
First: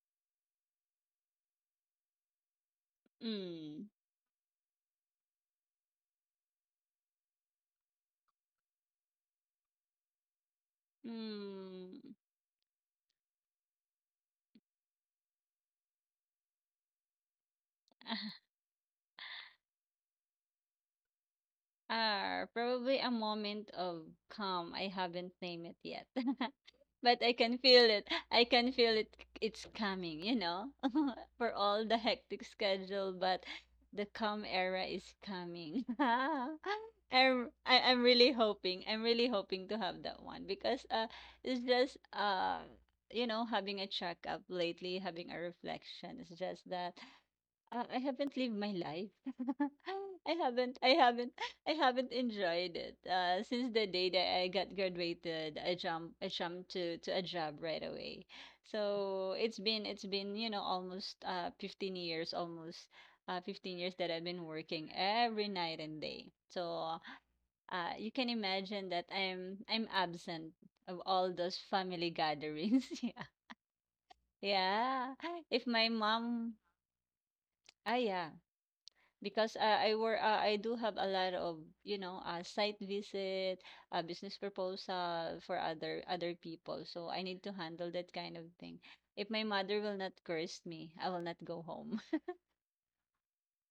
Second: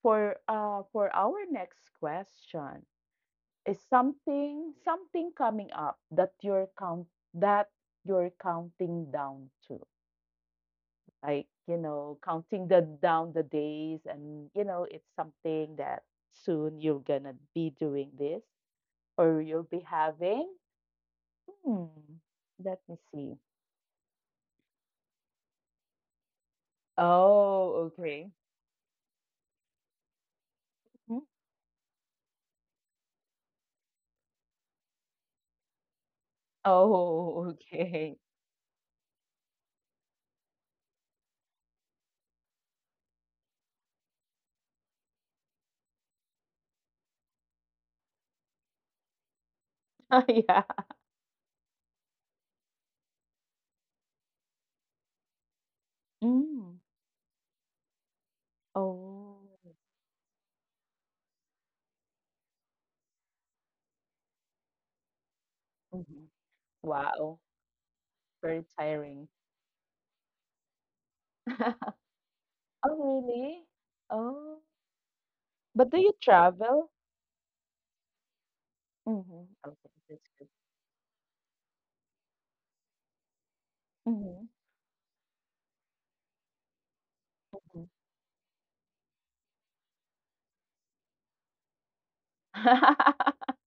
A: For our next question, is
B: Mm.
A: something coming up that that you're counting down to, like, you
B: Mm.
A: know, counting the down the days, and, you know, it's something that soon you're gonna be doing this or you'll be having. Hmm.
B: Ah,
A: Let
B: probably
A: me
B: a
A: see.
B: moment of calm. I haven't named it yet. But I can feel
A: Oh,
B: it.
A: okay.
B: I can feel it. It's coming, you know, for all the hectic schedule, but the calm era is coming.
A: Oh,
B: I'm
A: okay.
B: really hoping. I'm really hoping to have that one because it's just uh, you know, having a checkup lately, having a reflection. It's just that. I haven't lived my life.
A: Oh,
B: I
A: yeah.
B: haven't I haven't I haven't enjoyed it. Since the day that I got graduated, I jumped
A: Mm.
B: to a job right away. So
A: Oh.
B: it's been, you know, almost 15 years, almost 15 years that I've been working every night and day.
A: Mhm.
B: So
A: Wow.
B: you can
A: Very
B: imagine that
A: tiring.
B: I'm absent of all those family gatherings. Yeah.
A: Oh, really? Oh.
B: Yeah. If my
A: But do you
B: mom,
A: travel?
B: ah, yeah,
A: Mhm.
B: because
A: Okay, that's good.
B: I do have a lot of, you know, site visit, business
A: Mhm.
B: proposal for other people, so I need to handle
A: Mhm.
B: that kind of thing. If my mother will not curse me, I will not go home.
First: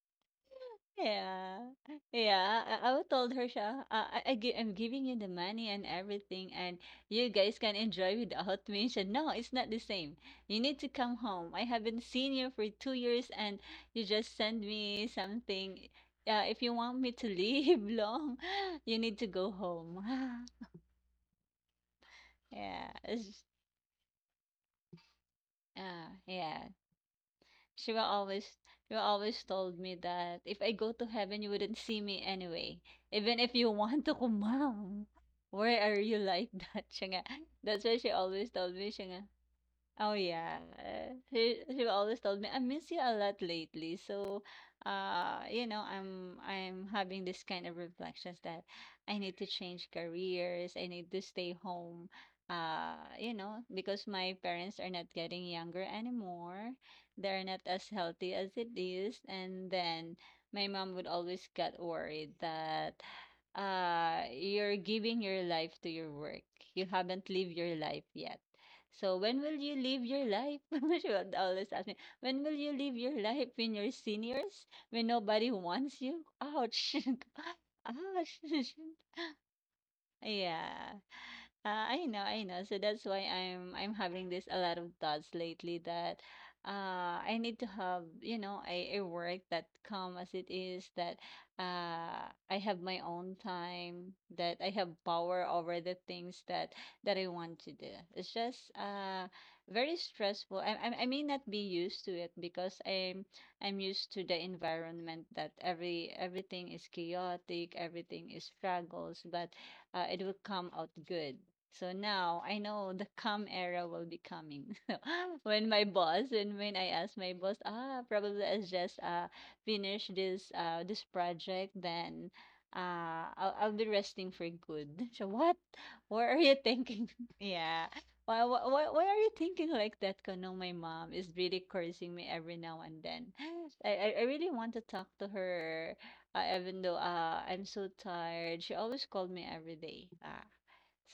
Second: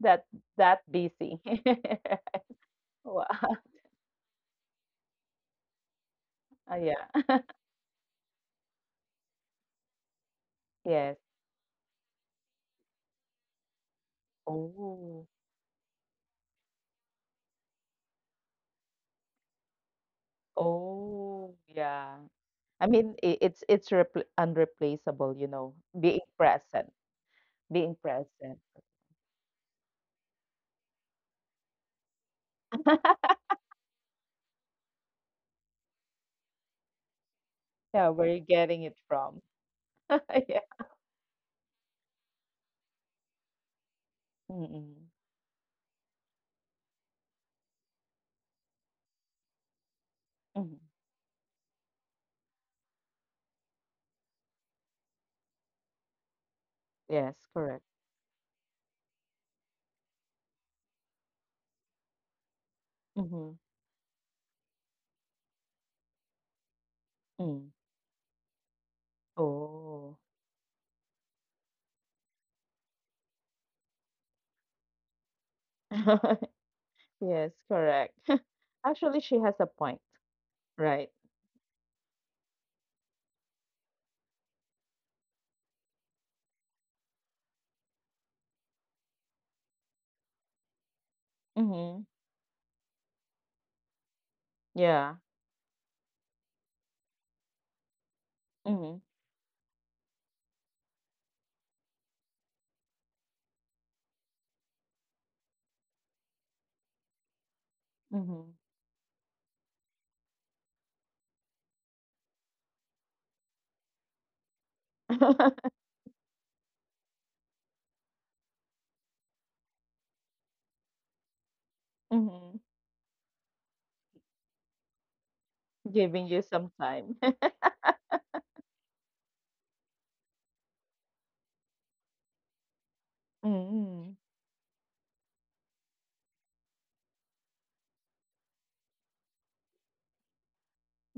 A: That that busy.
B: Yeah. Yeah. I would
A: Wow.
B: told her siya, I'm giving you the money and everything,
A: Ah,
B: and
A: yeah.
B: you guys can enjoy without me. She said, no, it's not the same. You need to come
A: Yes.
B: home. I haven't seen you for 2 years, and you just send me
A: Oh.
B: something. Yeah, if you want me to leave long, you need to go home.
A: Oh, yeah. I
B: Yeah.
A: mean,
B: It's,
A: it's repl unreplaceable, you know, being
B: yeah.
A: present,
B: she
A: being
B: will
A: present.
B: always she will always told me that if I go to heaven, you wouldn't see me anyway. Even if you want to ko, where are you like that? Siya nga. That's why
A: Yeah,
B: she
A: where you're
B: always told
A: getting
B: me
A: it
B: siya nga.
A: from.
B: Oh
A: Yeah.
B: yeah. She always told me, I miss you a lot lately. So,
A: Mm-mm.
B: you know, I'm having this kind of reflections that I need to change
A: Mm-hmm.
B: careers, I need to stay home. You know, because my parents are not getting younger anymore.
A: Yes,
B: They're not
A: correct.
B: as healthy as it is. And then my mom would always get worried that
A: Mm-hmm.
B: uh, you're giving your life to your work. You haven't lived
A: Mm.
B: your life yet, so when will you live
A: Oh.
B: your life? She would always ask me, when will you live your life when you're seniors? When nobody wants you? Ouch.
A: Yes, correct.
B: Ouch.
A: Actually, she has a point,
B: Yeah.
A: right?
B: I know, I know. So that's why I'm having this a lot of thoughts lately that uh, I need to have, you know, a work that calm as it is, that
A: Mm-hmm.
B: uh, I have my own time, that I have
A: Yeah.
B: power over the things that I want to do. It's just
A: Mm-hmm.
B: very stressful. I may not be used to it because I'm used to the environment that everything is chaotic, everything is
A: Mm-hmm.
B: struggles, but it will come out good. So now I know the calm era will be coming. So when my boss and when I ask my boss, ah, probably I just finish this project, then
A: Mm-hmm.
B: I'll be resting for good. So what?
A: Giving
B: What are
A: you
B: you
A: some
B: thinking?
A: time.
B: Yeah. Why are you thinking like that? Kano, my mom is really cursing me every now and then.
A: Mm-hmm.
B: I really want to talk to her, even though I'm so tired, she always called me every day. Ah,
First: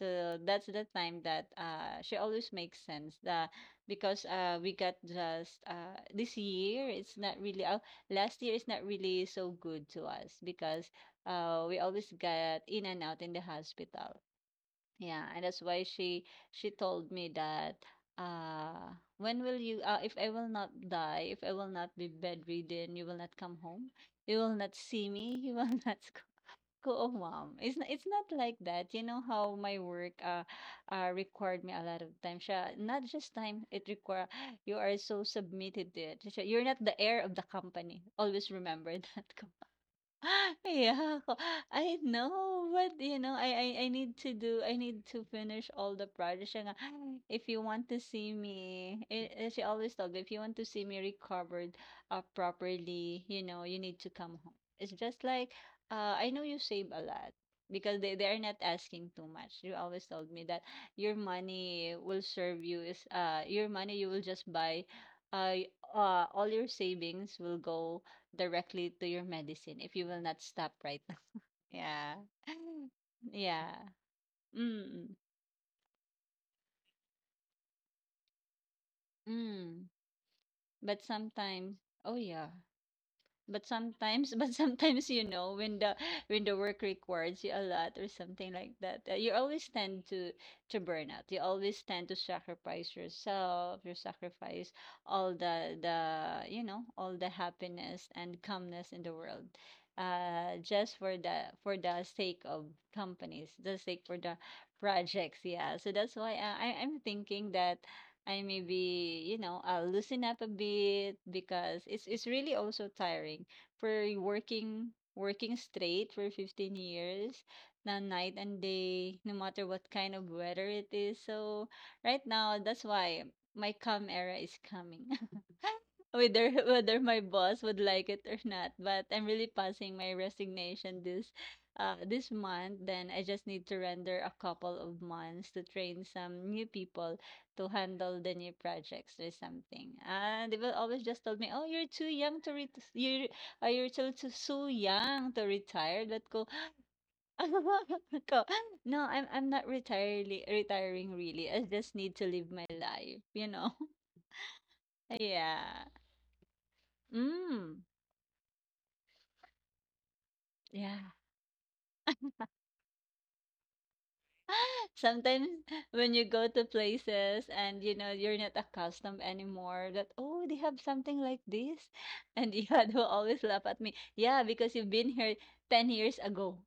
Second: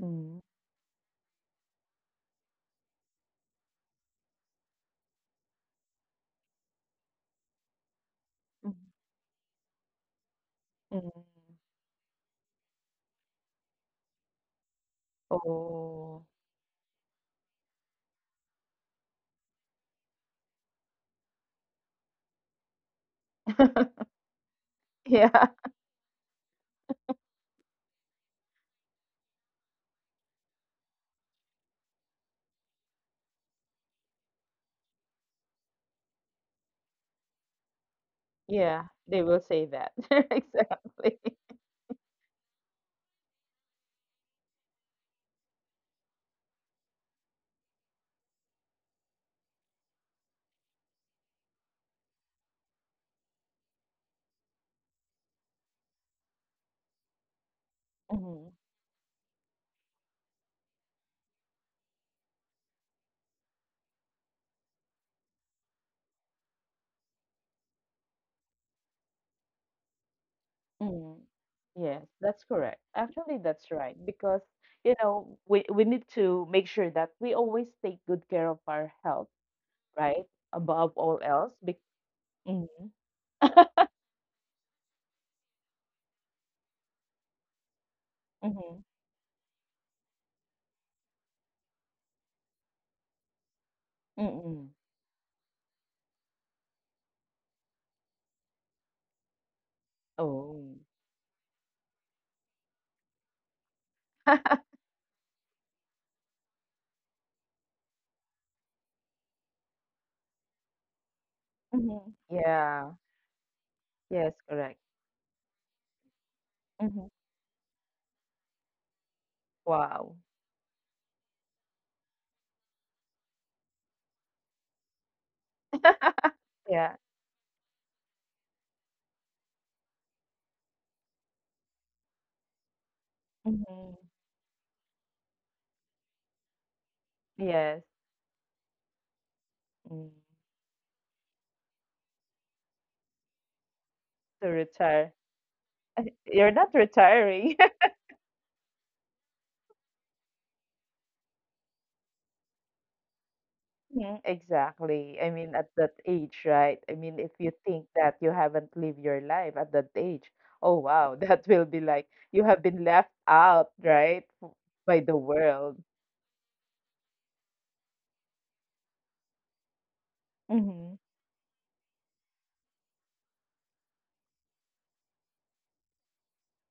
A: Mm-hmm.
B: that's the time that she always makes sense. The Because we got just this year, it's not really. Last year is not really so good to us because
A: Mm-hmm.
B: we always got in and out in the hospital. Yeah, and that's why
A: Oh.
B: she told me that uh, when will you uh, if I will not die, if I will not be bedridden, you will not come home. You will not see me.
A: Yeah.
B: You will not go, oh, mom. It's not like that. You know how my work required me a lot of time. Siya, not just time, it require you are so submitted to it. Siya, you're not the heir of the company. Always
A: Yeah.
B: remember
A: They
B: that.
A: will say that. Exactly.
B: Yeah, I know, but you know, I need to finish all the projects. Siya nga, if you want to see me, she always told me, if you want to see me recovered properly, you know, you need to come home. It's just like, I know you save a lot because they are
A: Mm-hmm.
B: not asking too much. You always told me that your money will serve you is your money you will just buy, all your savings will go directly to your medicine if you will not stop right now.
A: Mm-hmm. Yes,
B: Yeah.
A: that's correct. Actually, that's
B: Yeah.
A: right because
B: Mm.
A: we need to make sure that we always take good care of our health,
B: Mm.
A: right? Above
B: But
A: all else,
B: sometimes,
A: be
B: oh yeah.
A: hmm
B: But sometimes but sometimes, when the work requires you a lot or something like
A: hmm
B: that, you always tend to burn out. You always tend to sacrifice yourself, you sacrifice
A: mm.
B: all the happiness and calmness in the world. Uh
A: Oh,
B: just for the sake of companies, the sake for the projects, yeah. So that's why I'm thinking that I maybe, I'll loosen up a bit because it's
A: hmm,
B: it's really also
A: yeah,
B: tiring for
A: yes, correct.
B: working straight for 15
A: Hmm.
B: years, na night and day, no matter what kind
A: Wow,
B: of weather it is. So right now, that's why my calm era is coming whether
A: yeah,
B: whether my boss would like it or not. But I'm really passing my resignation this month. Then I just need to
A: hmm,
B: render a couple of months to train some new people to
A: yes,
B: handle the new projects or something.
A: mm.
B: And they will always just tell me, "Oh, you're too young to ret you're too too
A: To
B: so
A: retire,
B: young to retire." Let go.
A: you're not retiring.
B: Ko, no, I'm not retiring retiring really. I just need to live my life.
A: Mhm, exactly. I mean,
B: Yeah.
A: at that age, right? I mean, if you think
B: Mm.
A: that you haven't lived your life at that age, oh
B: Yeah.
A: wow, that will be like you have been left out, right? By the
B: Sometimes
A: world.
B: when you go to places and you know you're not accustomed anymore that oh they have
A: Hmm.
B: something like this and Ihad will always laugh at me. Yeah, because you've been here 10 years ago.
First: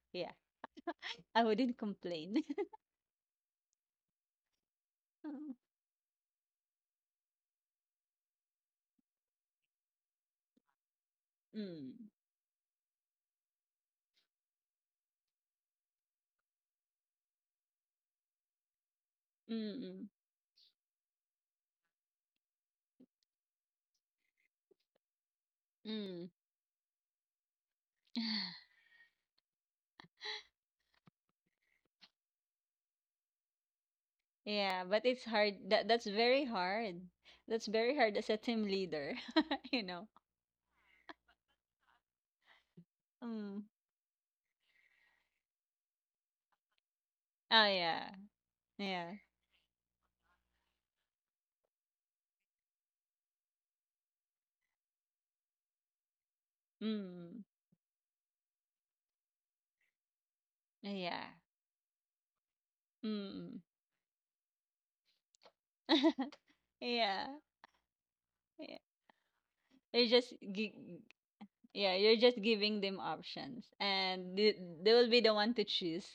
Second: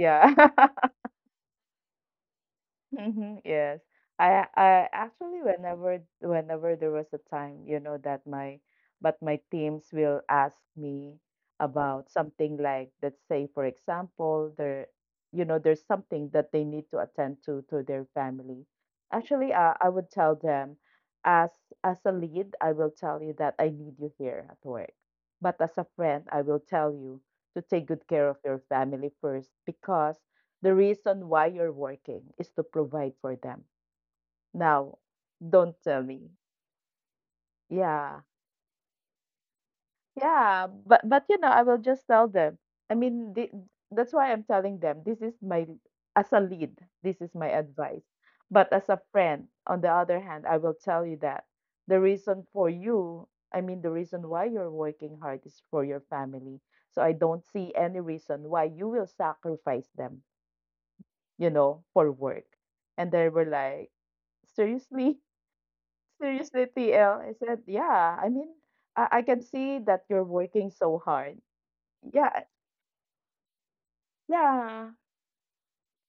B: Yeah. I wouldn't complain.
A: Mhm, yes. I actually whenever there was a time, you know, that my but my teams will ask me about
B: Mm.
A: something, like, let's say for example, there, you know, there's something that they need to attend to their family. Actually, I
B: Mm.
A: would tell them as as a lead, I will tell you that I need you here at work. But as a
B: Mm.
A: friend, I will tell you to take good care of your family first, because the reason why you're working is to provide for them.
B: Yeah, but
A: Now,
B: it's hard.
A: don't
B: That's
A: tell me.
B: very hard. That's very hard
A: Yeah.
B: as a team leader, you know.
A: Yeah, but you know, I will just tell them. I mean, the,
B: Mm.
A: that's why I'm telling them. This is my as a lead, this is my
B: Oh yeah.
A: advice. But as a
B: Yeah.
A: friend, on the other hand, I will tell you that the reason for you, I mean, the reason why you're working hard is for your family. So I
B: Mm.
A: don't see any reason why you will sacrifice them,
B: Yeah.
A: you know, for work. And they were
B: Mm.
A: like, seriously, seriously TL.
B: Yeah.
A: I said yeah I mean
B: Yeah.
A: I can see
B: You're
A: that you're
B: just gi-
A: working so hard.
B: yeah, you're just
A: Yeah.
B: giving them options and they,
A: Yeah,
B: they will be the one to choose.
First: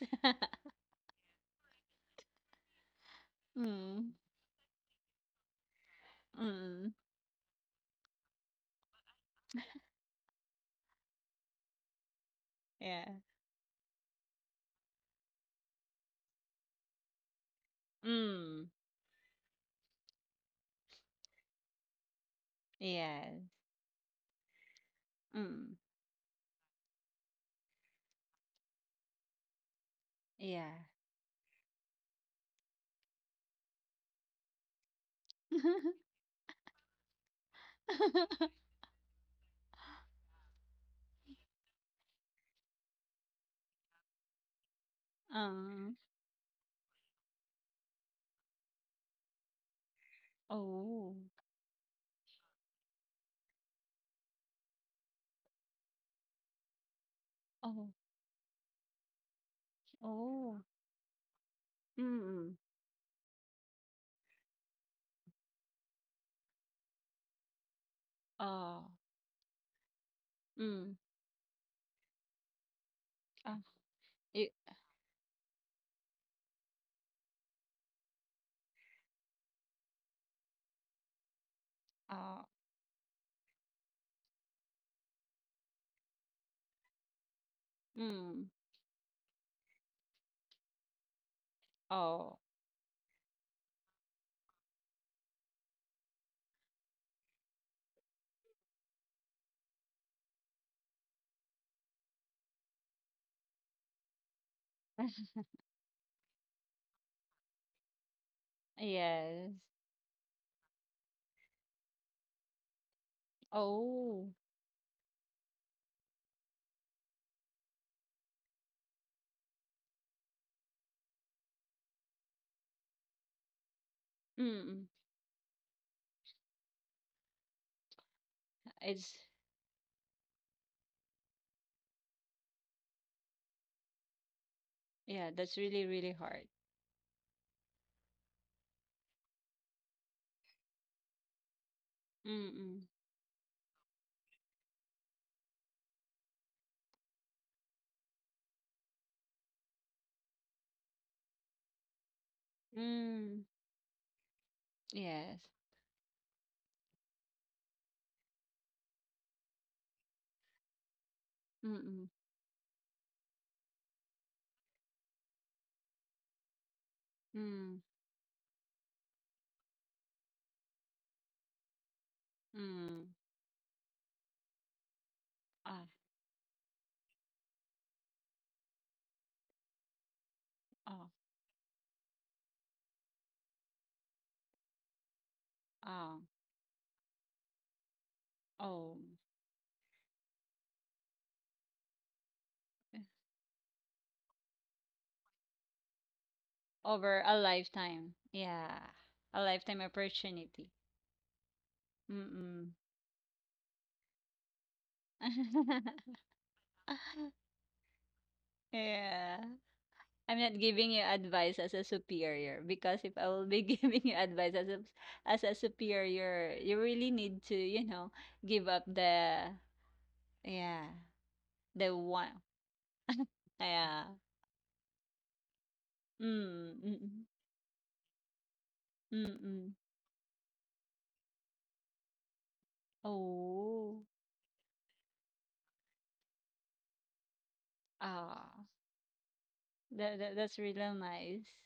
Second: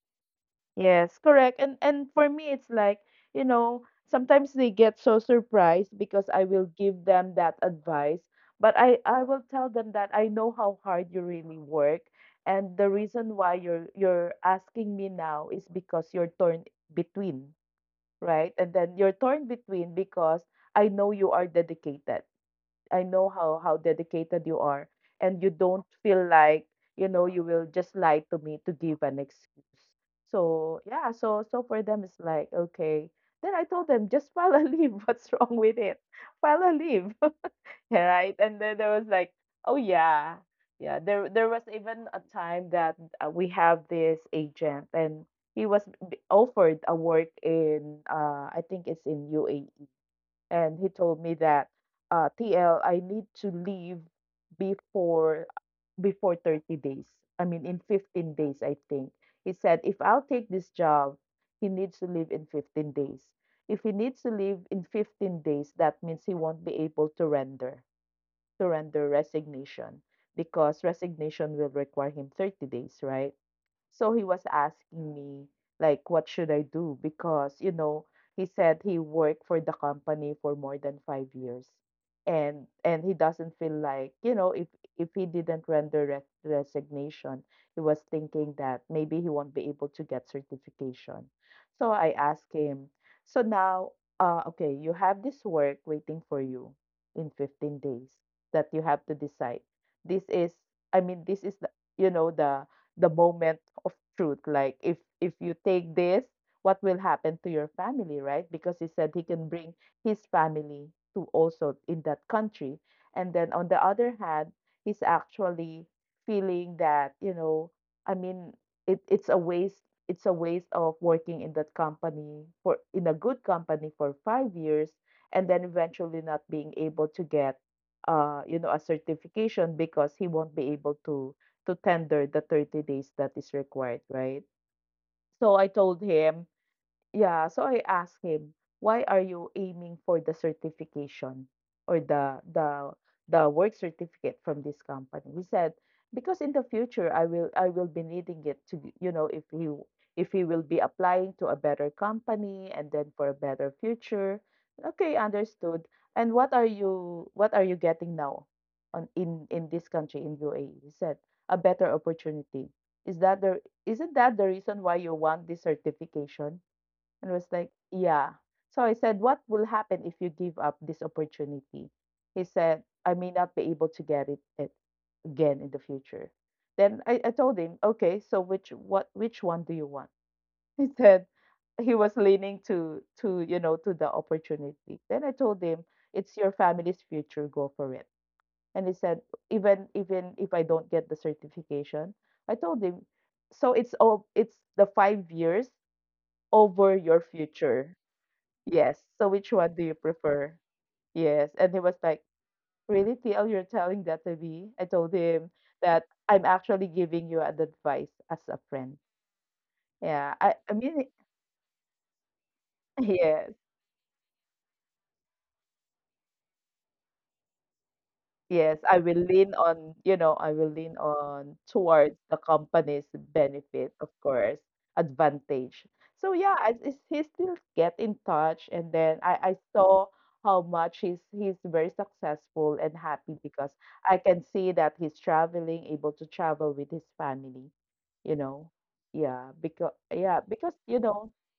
A: yes, correct. And for me it's like, you know,
B: Mm.
A: sometimes they get so surprised because I will
B: Mm.
A: give them that advice, but I will tell them that I know how hard you really work, and the
B: Yeah.
A: reason why you're asking me now is because you're torn between, right?
B: Mm.
A: And then you're torn between because I know you are dedicated, I know
B: Yeah.
A: how dedicated you are, and you
B: Mm.
A: don't feel like, you know, you will just lie to me to give an excuse.
B: Yeah.
A: So yeah, so so for them it's like okay. Then I told them, just file a leave. What's wrong with it? File a leave, right? And then there was like, oh yeah, yeah. There was even a time that we have this agent and he was
B: um.
A: offered a work in I think it's in UAE, and he
B: Oh.
A: told me that TL, I need to leave before before 30 days. I mean, in
B: Oh.
A: 15 days, I think. He said, if I'll take
B: Oh.
A: this job, he needs to leave in
B: Mm.
A: 15 days. If he needs to leave in 15 days, that means he won't be able to render
B: Oh.
A: resignation, because
B: Mm.
A: resignation will require him 30 days, right?
B: Ah.
A: So he was
B: It,
A: asking me, like, what should I do? Because, you know, he said he worked for the company for more than 5 years.
B: ah.
A: And he doesn't feel like, you know, if he didn't render resignation, he was
B: Mm.
A: thinking that maybe he won't be able to get certification. So I
B: Oh.
A: asked him, so now, okay, you have this work waiting for you in 15 days that you have to decide. This is, I mean, this is the, you know, the moment of truth. Like, if you take this, what will happen to your family, right? Because he said he can
B: Yes.
A: bring his family to also in that country. And then on the other
B: Oh.
A: hand, he's actually feeling that, I mean, it, it's a waste it's a waste of working in that company for in a good company for five
B: Mm.
A: years and then eventually not being able to get a
B: It's
A: certification because he won't be able to tender the 30 days that is required, right?
B: yeah, that's
A: So I
B: really really
A: told
B: hard.
A: him, yeah, so I asked him, "Why are you aiming for the certification or the
B: Mm.
A: the the work certificate from this company?" He said, "Because in the future I will be needing it to, if he will be applying to a better
B: Mm.
A: company and then for
B: Mm.
A: a better future." Okay,
B: Yes.
A: understood. And what are you getting now on in this country in UAE? He said, "A better
B: Mm,
A: opportunity." Is that the isn't that the reason why you want this certification? And was like,
B: mm,
A: yeah. So I said, what will happen if you give up this opportunity? He said,
B: mm.
A: I may not be able to get it again in the
B: Oh,
A: future. Then I told him, okay, so which one do you want? He
B: oh,
A: said he was leaning to you know to the opportunity. Then I told him,
B: oh,
A: it's your family's future, go for it. And he
B: oh.
A: said, even if I don't get the certification, I told him, so it's the 5 years over your
B: Over a
A: future.
B: lifetime. Yeah.
A: Yes. So
B: A
A: which one do
B: lifetime
A: you prefer?
B: opportunity.
A: Yes. And he was like,
B: Mm-mm.
A: really, TL, you're telling that to me? I told him that I'm actually giving you an advice as a friend.
B: Yeah.
A: Yeah.
B: I'm not
A: I
B: giving you
A: mean,
B: advice as a superior because if I will
A: yes.
B: be giving you advice as a superior, you really need to, give
A: Yes,
B: up
A: I will
B: the
A: lean on,
B: yeah, the
A: towards
B: one.
A: the company's benefit,
B: Yeah.
A: of course, advantage. So yeah,
B: Mm,
A: is he
B: mm,
A: still get in touch, and then
B: mm, mm.
A: I
B: Mm.
A: saw how much he's very successful and happy because
B: Oh.
A: I can see that he's traveling, able to travel with his family, you
B: Ah.
A: know. Yeah, because
B: That that
A: yeah,
B: that's
A: because
B: really
A: you know
B: nice.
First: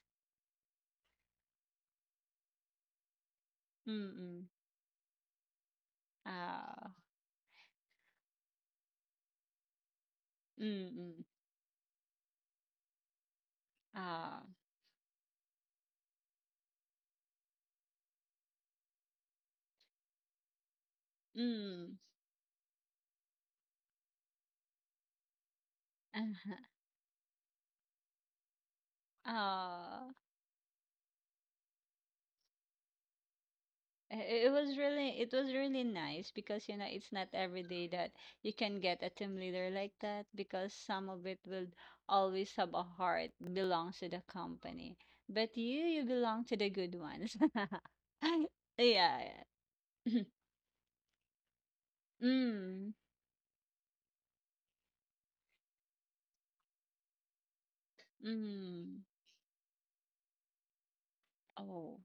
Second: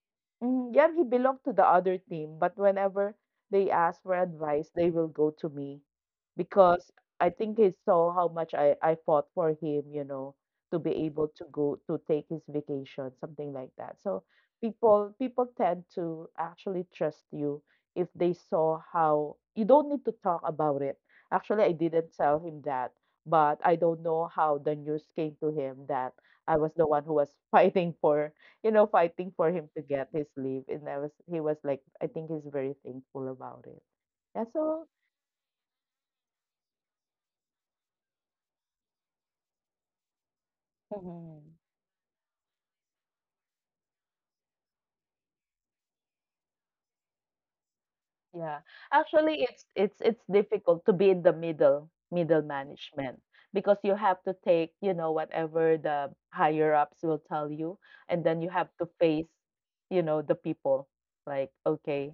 A: mhm, yeah, he belonged to the other team, but whenever they ask for
B: Mm.
A: advice, they will go to me because
B: Ah,
A: I think he saw how much I fought for him, to be
B: mm.
A: able to go to take his vacation, something like that. So
B: Ah,
A: people tend to actually trust you if they saw how you don't need to talk about it. Actually, I
B: mm.
A: didn't tell him that, but I don't know how the news came to him that I was
B: Uh-huh.
A: the one who was fighting for him to get
B: Ah.
A: his leave. And he was like, I think he's very thankful about it.
B: It
A: Yeah,
B: it was
A: so.
B: really it was really nice because you know it's not every day that you can get a team leader like that because some of it
A: Mhm.
B: will always have a heart belongs to the company. But you belong to the good ones.
A: Yeah.
B: Yeah.
A: Actually, it's
B: Yeah.
A: difficult to be in the middle
B: Mm.
A: management because you have to take, whatever the higher ups will tell you, and then you have to
B: Mm.
A: face, the people. Like,
B: Oh.
A: okay,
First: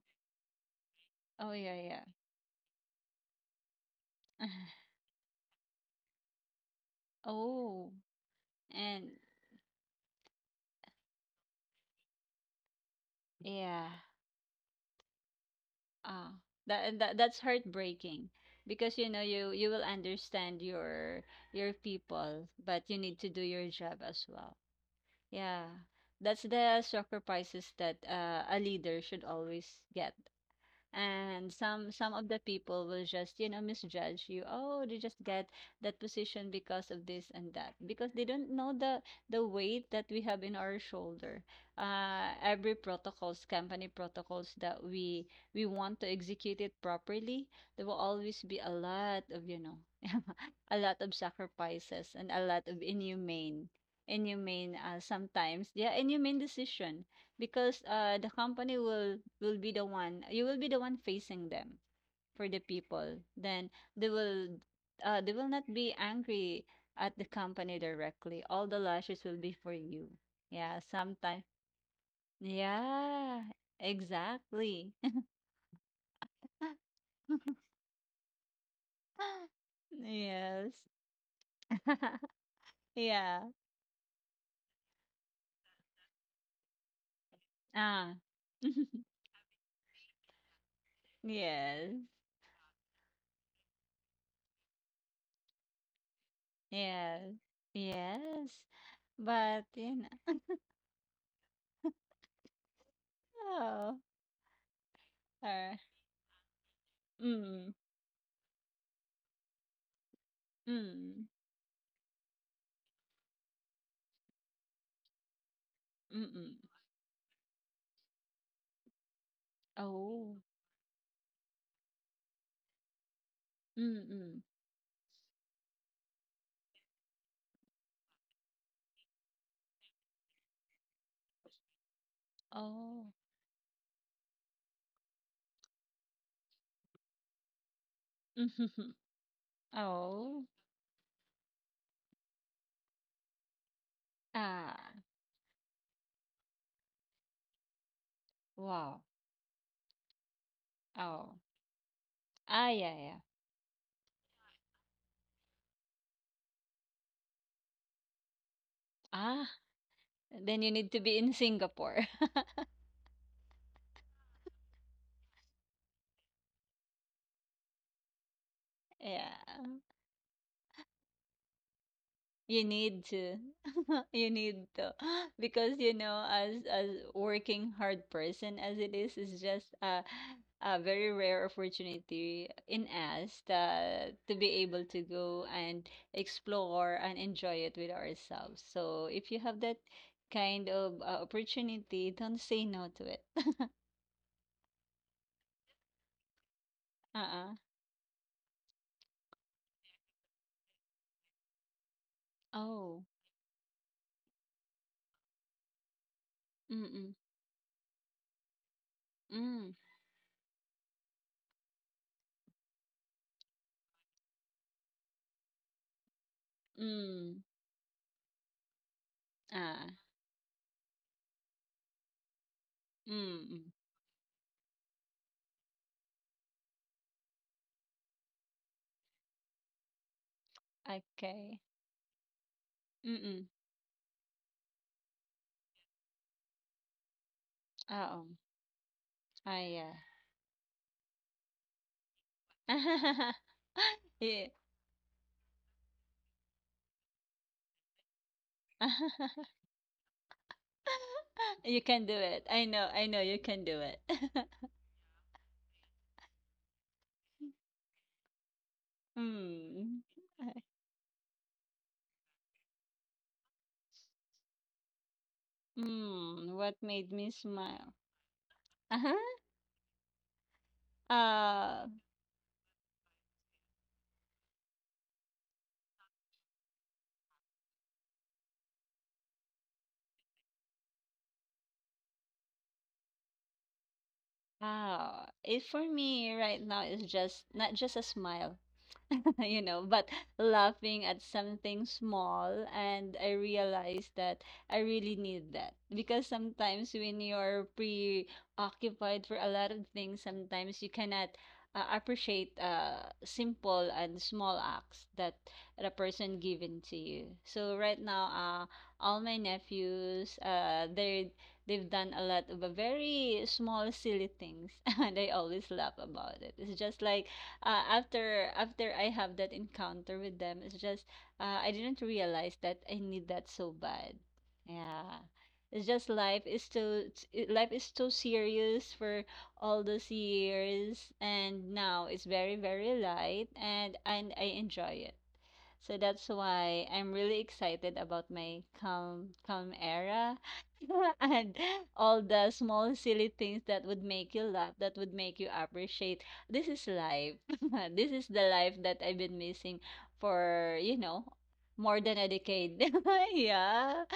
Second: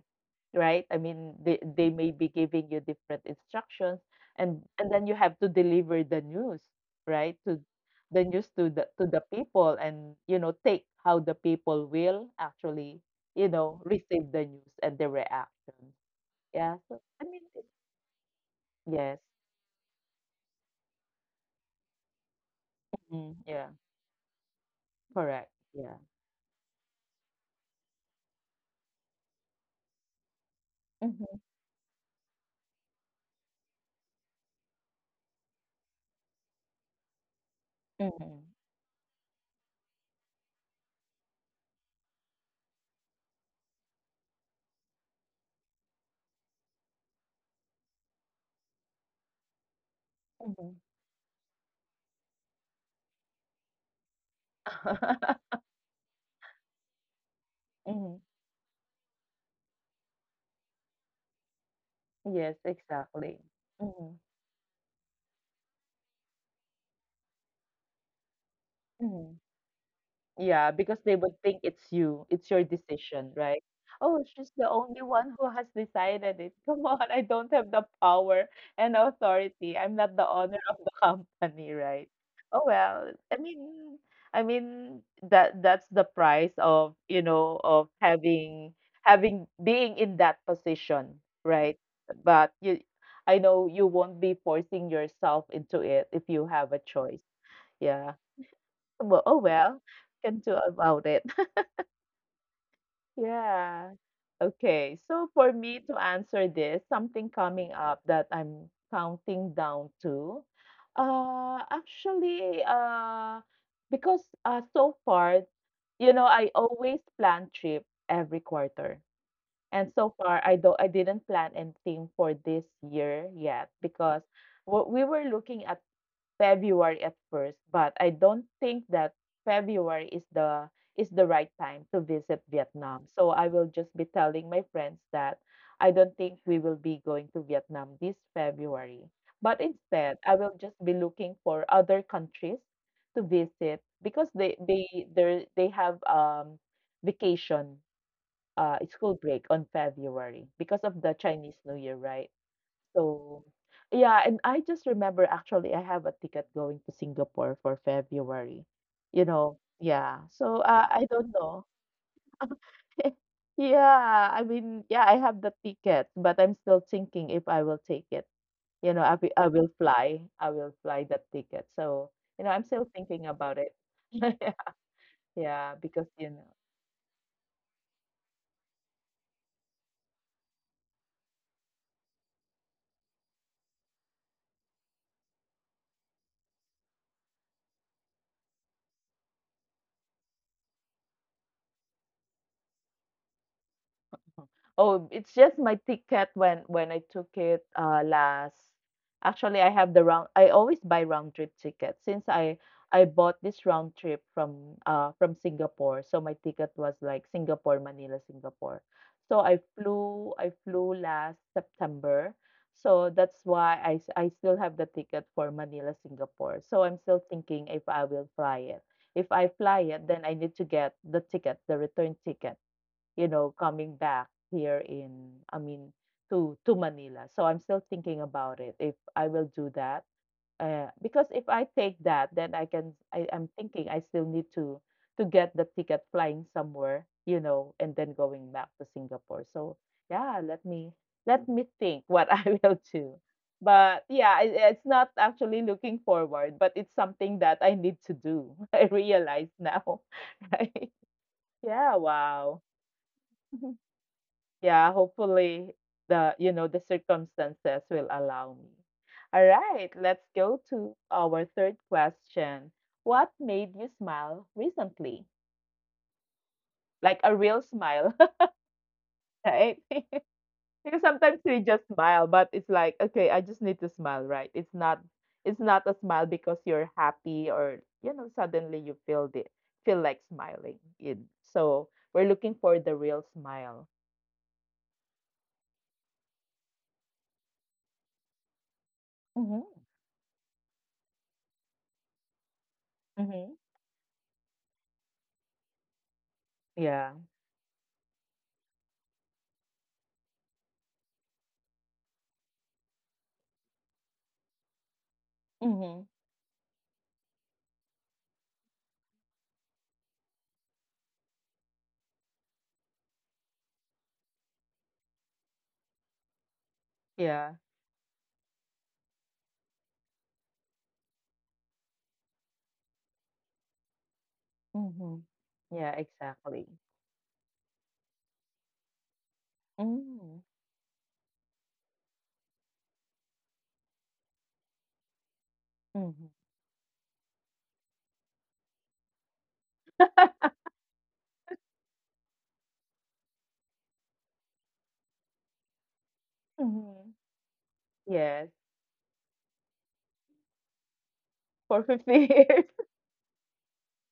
A: right? I mean,
B: Oh
A: they
B: yeah,
A: they
B: yeah.
A: may be giving you different instructions, and and then you have to deliver the news, right? To
B: Oh.
A: the news to
B: And
A: the people, and take how the people will actually,
B: yeah,
A: receive the news and the reaction.
B: uh
A: Yeah,
B: that,
A: so
B: that
A: I
B: that's
A: mean, it
B: heartbreaking because you
A: yes.
B: know you will understand your people, but you need to
A: Mhm,
B: do your
A: yeah,
B: job as well.
A: correct.
B: Yeah,
A: Yeah.
B: that's the sacrifices that a leader should always get,
A: Mhm,
B: and some of the people will just, misjudge you. Oh, they just get that position because of this and that because they don't
A: mhm,
B: know the weight that we have in our shoulder, every protocols company protocols that we want to execute it properly. There will always be a lot of,
A: mhm.
B: a lot of sacrifices and a lot of inhumane, sometimes, yeah, inhumane decision, because
A: Mhm.
B: the company will, be the one, you will be the one facing them for
A: Yes,
B: the people.
A: exactly.
B: Then they
A: Mhm,
B: will they will not be angry at the company directly. All the lashes will
A: mhm.
B: be for you.
A: Yeah,
B: Yeah,
A: because they would
B: sometimes,
A: think it's you. It's your decision,
B: yeah,
A: right? Oh, she's the
B: exactly.
A: only one who has decided it. Come on, I don't have the power and authority. I'm not the owner
B: Yes.
A: of the company, right? Oh well, I
B: Yeah,
A: mean, I mean that's the price of,
B: ah.
A: having being in that position, right?
B: Yes,
A: But you I know you won't be forcing yourself into it if you have a
B: yes,
A: choice. Yeah.
B: yes,
A: Well, oh
B: but
A: well, can do about it. Yeah.
B: oh,
A: Okay. So for
B: uh,
A: me to answer this, something coming
B: mm,
A: up that I'm counting down to,
B: mm.
A: actually, because so far,
B: Mm.
A: I always plan trip every quarter, and so
B: Oh.
A: far I didn't plan anything for this year yet because
B: Mm.
A: what we were looking at February at first, but I don't think that February is the right time to visit Vietnam.
B: Oh.
A: So I will just be telling my friends that I don't think we will be going to Vietnam this February. But instead, I
B: Oh.
A: will just be looking for other countries to visit because they
B: Ah.
A: they they they have vacation
B: Wow.
A: school break on February because of the
B: Oh.
A: Chinese New Year, right?
B: Ah, yeah, yeah.
A: So, yeah, and I just remember actually I have a ticket going to Singapore for February.
B: Ah,
A: Yeah. So
B: then you need to
A: I
B: be
A: don't
B: in
A: know.
B: Singapore.
A: Yeah, I mean, yeah, I have the ticket, but I'm still thinking if I will take it. I, wi-
B: Yeah.
A: I will fly. I will fly that ticket. So, I'm
B: You
A: still
B: need
A: thinking
B: to.
A: about it.
B: You need to.
A: Yeah,
B: Because, as working hard person as it is just a very rare opportunity in us, to be able to go and explore and enjoy it with ourselves. So if you have that kind of, opportunity, don't say no to it.
A: oh, it's just my ticket when I took
B: Uh-uh.
A: it last. Actually, I have the round I always buy round trip tickets since I
B: Oh.
A: bought this round trip from Singapore. So my ticket was
B: Mm-mm.
A: like Singapore, Manila, Singapore. So I
B: Mm.
A: flew I flew last September. So that's why I still have the ticket for Manila, Singapore. So I'm still
B: Mm.
A: thinking if I will fly it. If I
B: Ah.
A: fly it, then I need to get the ticket, the return ticket,
B: Mm.
A: coming back here I mean, to Manila. So I'm still thinking about it if I will do that. Because if
B: Okay.
A: I take that, then I can.
B: Mm-mm.
A: I'm thinking I still need to get the ticket flying somewhere, and then
B: Oh.
A: going back to Singapore.
B: Ah,
A: So
B: yeah.
A: yeah, let me think what I will do. But yeah,
B: Yeah.
A: it's not actually looking forward, but it's something that I need to do. I realize now. Right?
B: You
A: Yeah.
B: can do it.
A: Wow.
B: I know you can do it.
A: Yeah, hopefully the you know the circumstances will allow me. All right,
B: Mm.
A: let's
B: I-
A: go to our third question. What made you smile recently?
B: Mm, what made
A: Like
B: me
A: a real
B: smile?
A: smile,
B: Uh-huh.
A: right? Because sometimes we just
B: Uh,
A: smile, but it's like, okay, I just need to smile, right? It's not a smile because you're happy or suddenly you feel like smiling. So we're looking for the real smile.
B: wow. It for me right now is just not just a smile.
A: Mm-hmm.
B: But laughing at something small. And I
A: Mm-hmm.
B: realized that I really need that because sometimes
A: Yeah.
B: when you're preoccupied for a lot of things, sometimes you cannot, appreciate, simple and small acts that the
A: Mm-hmm.
B: person given to you. So right now, all my nephews, they've done a lot of, very small silly things, and I always laugh about it. It's just like,
A: Yeah.
B: after I have that encounter with them, it's just, I didn't realize that I need that so bad. Yeah.
A: Mhm.
B: It's
A: Yeah,
B: just life is
A: exactly.
B: too, serious for all those
A: Mm.
B: years, and now it's very very light and I enjoy it. So that's
A: Mhm.
B: why I'm really excited about my calm calm era and all the small silly things that would make you laugh, that would make you appreciate. This is
A: Mhm.
B: life. This is the
A: Yes,
B: life that I've been missing for,
A: for
B: more than a
A: 50 years.
B: decade. Yeah.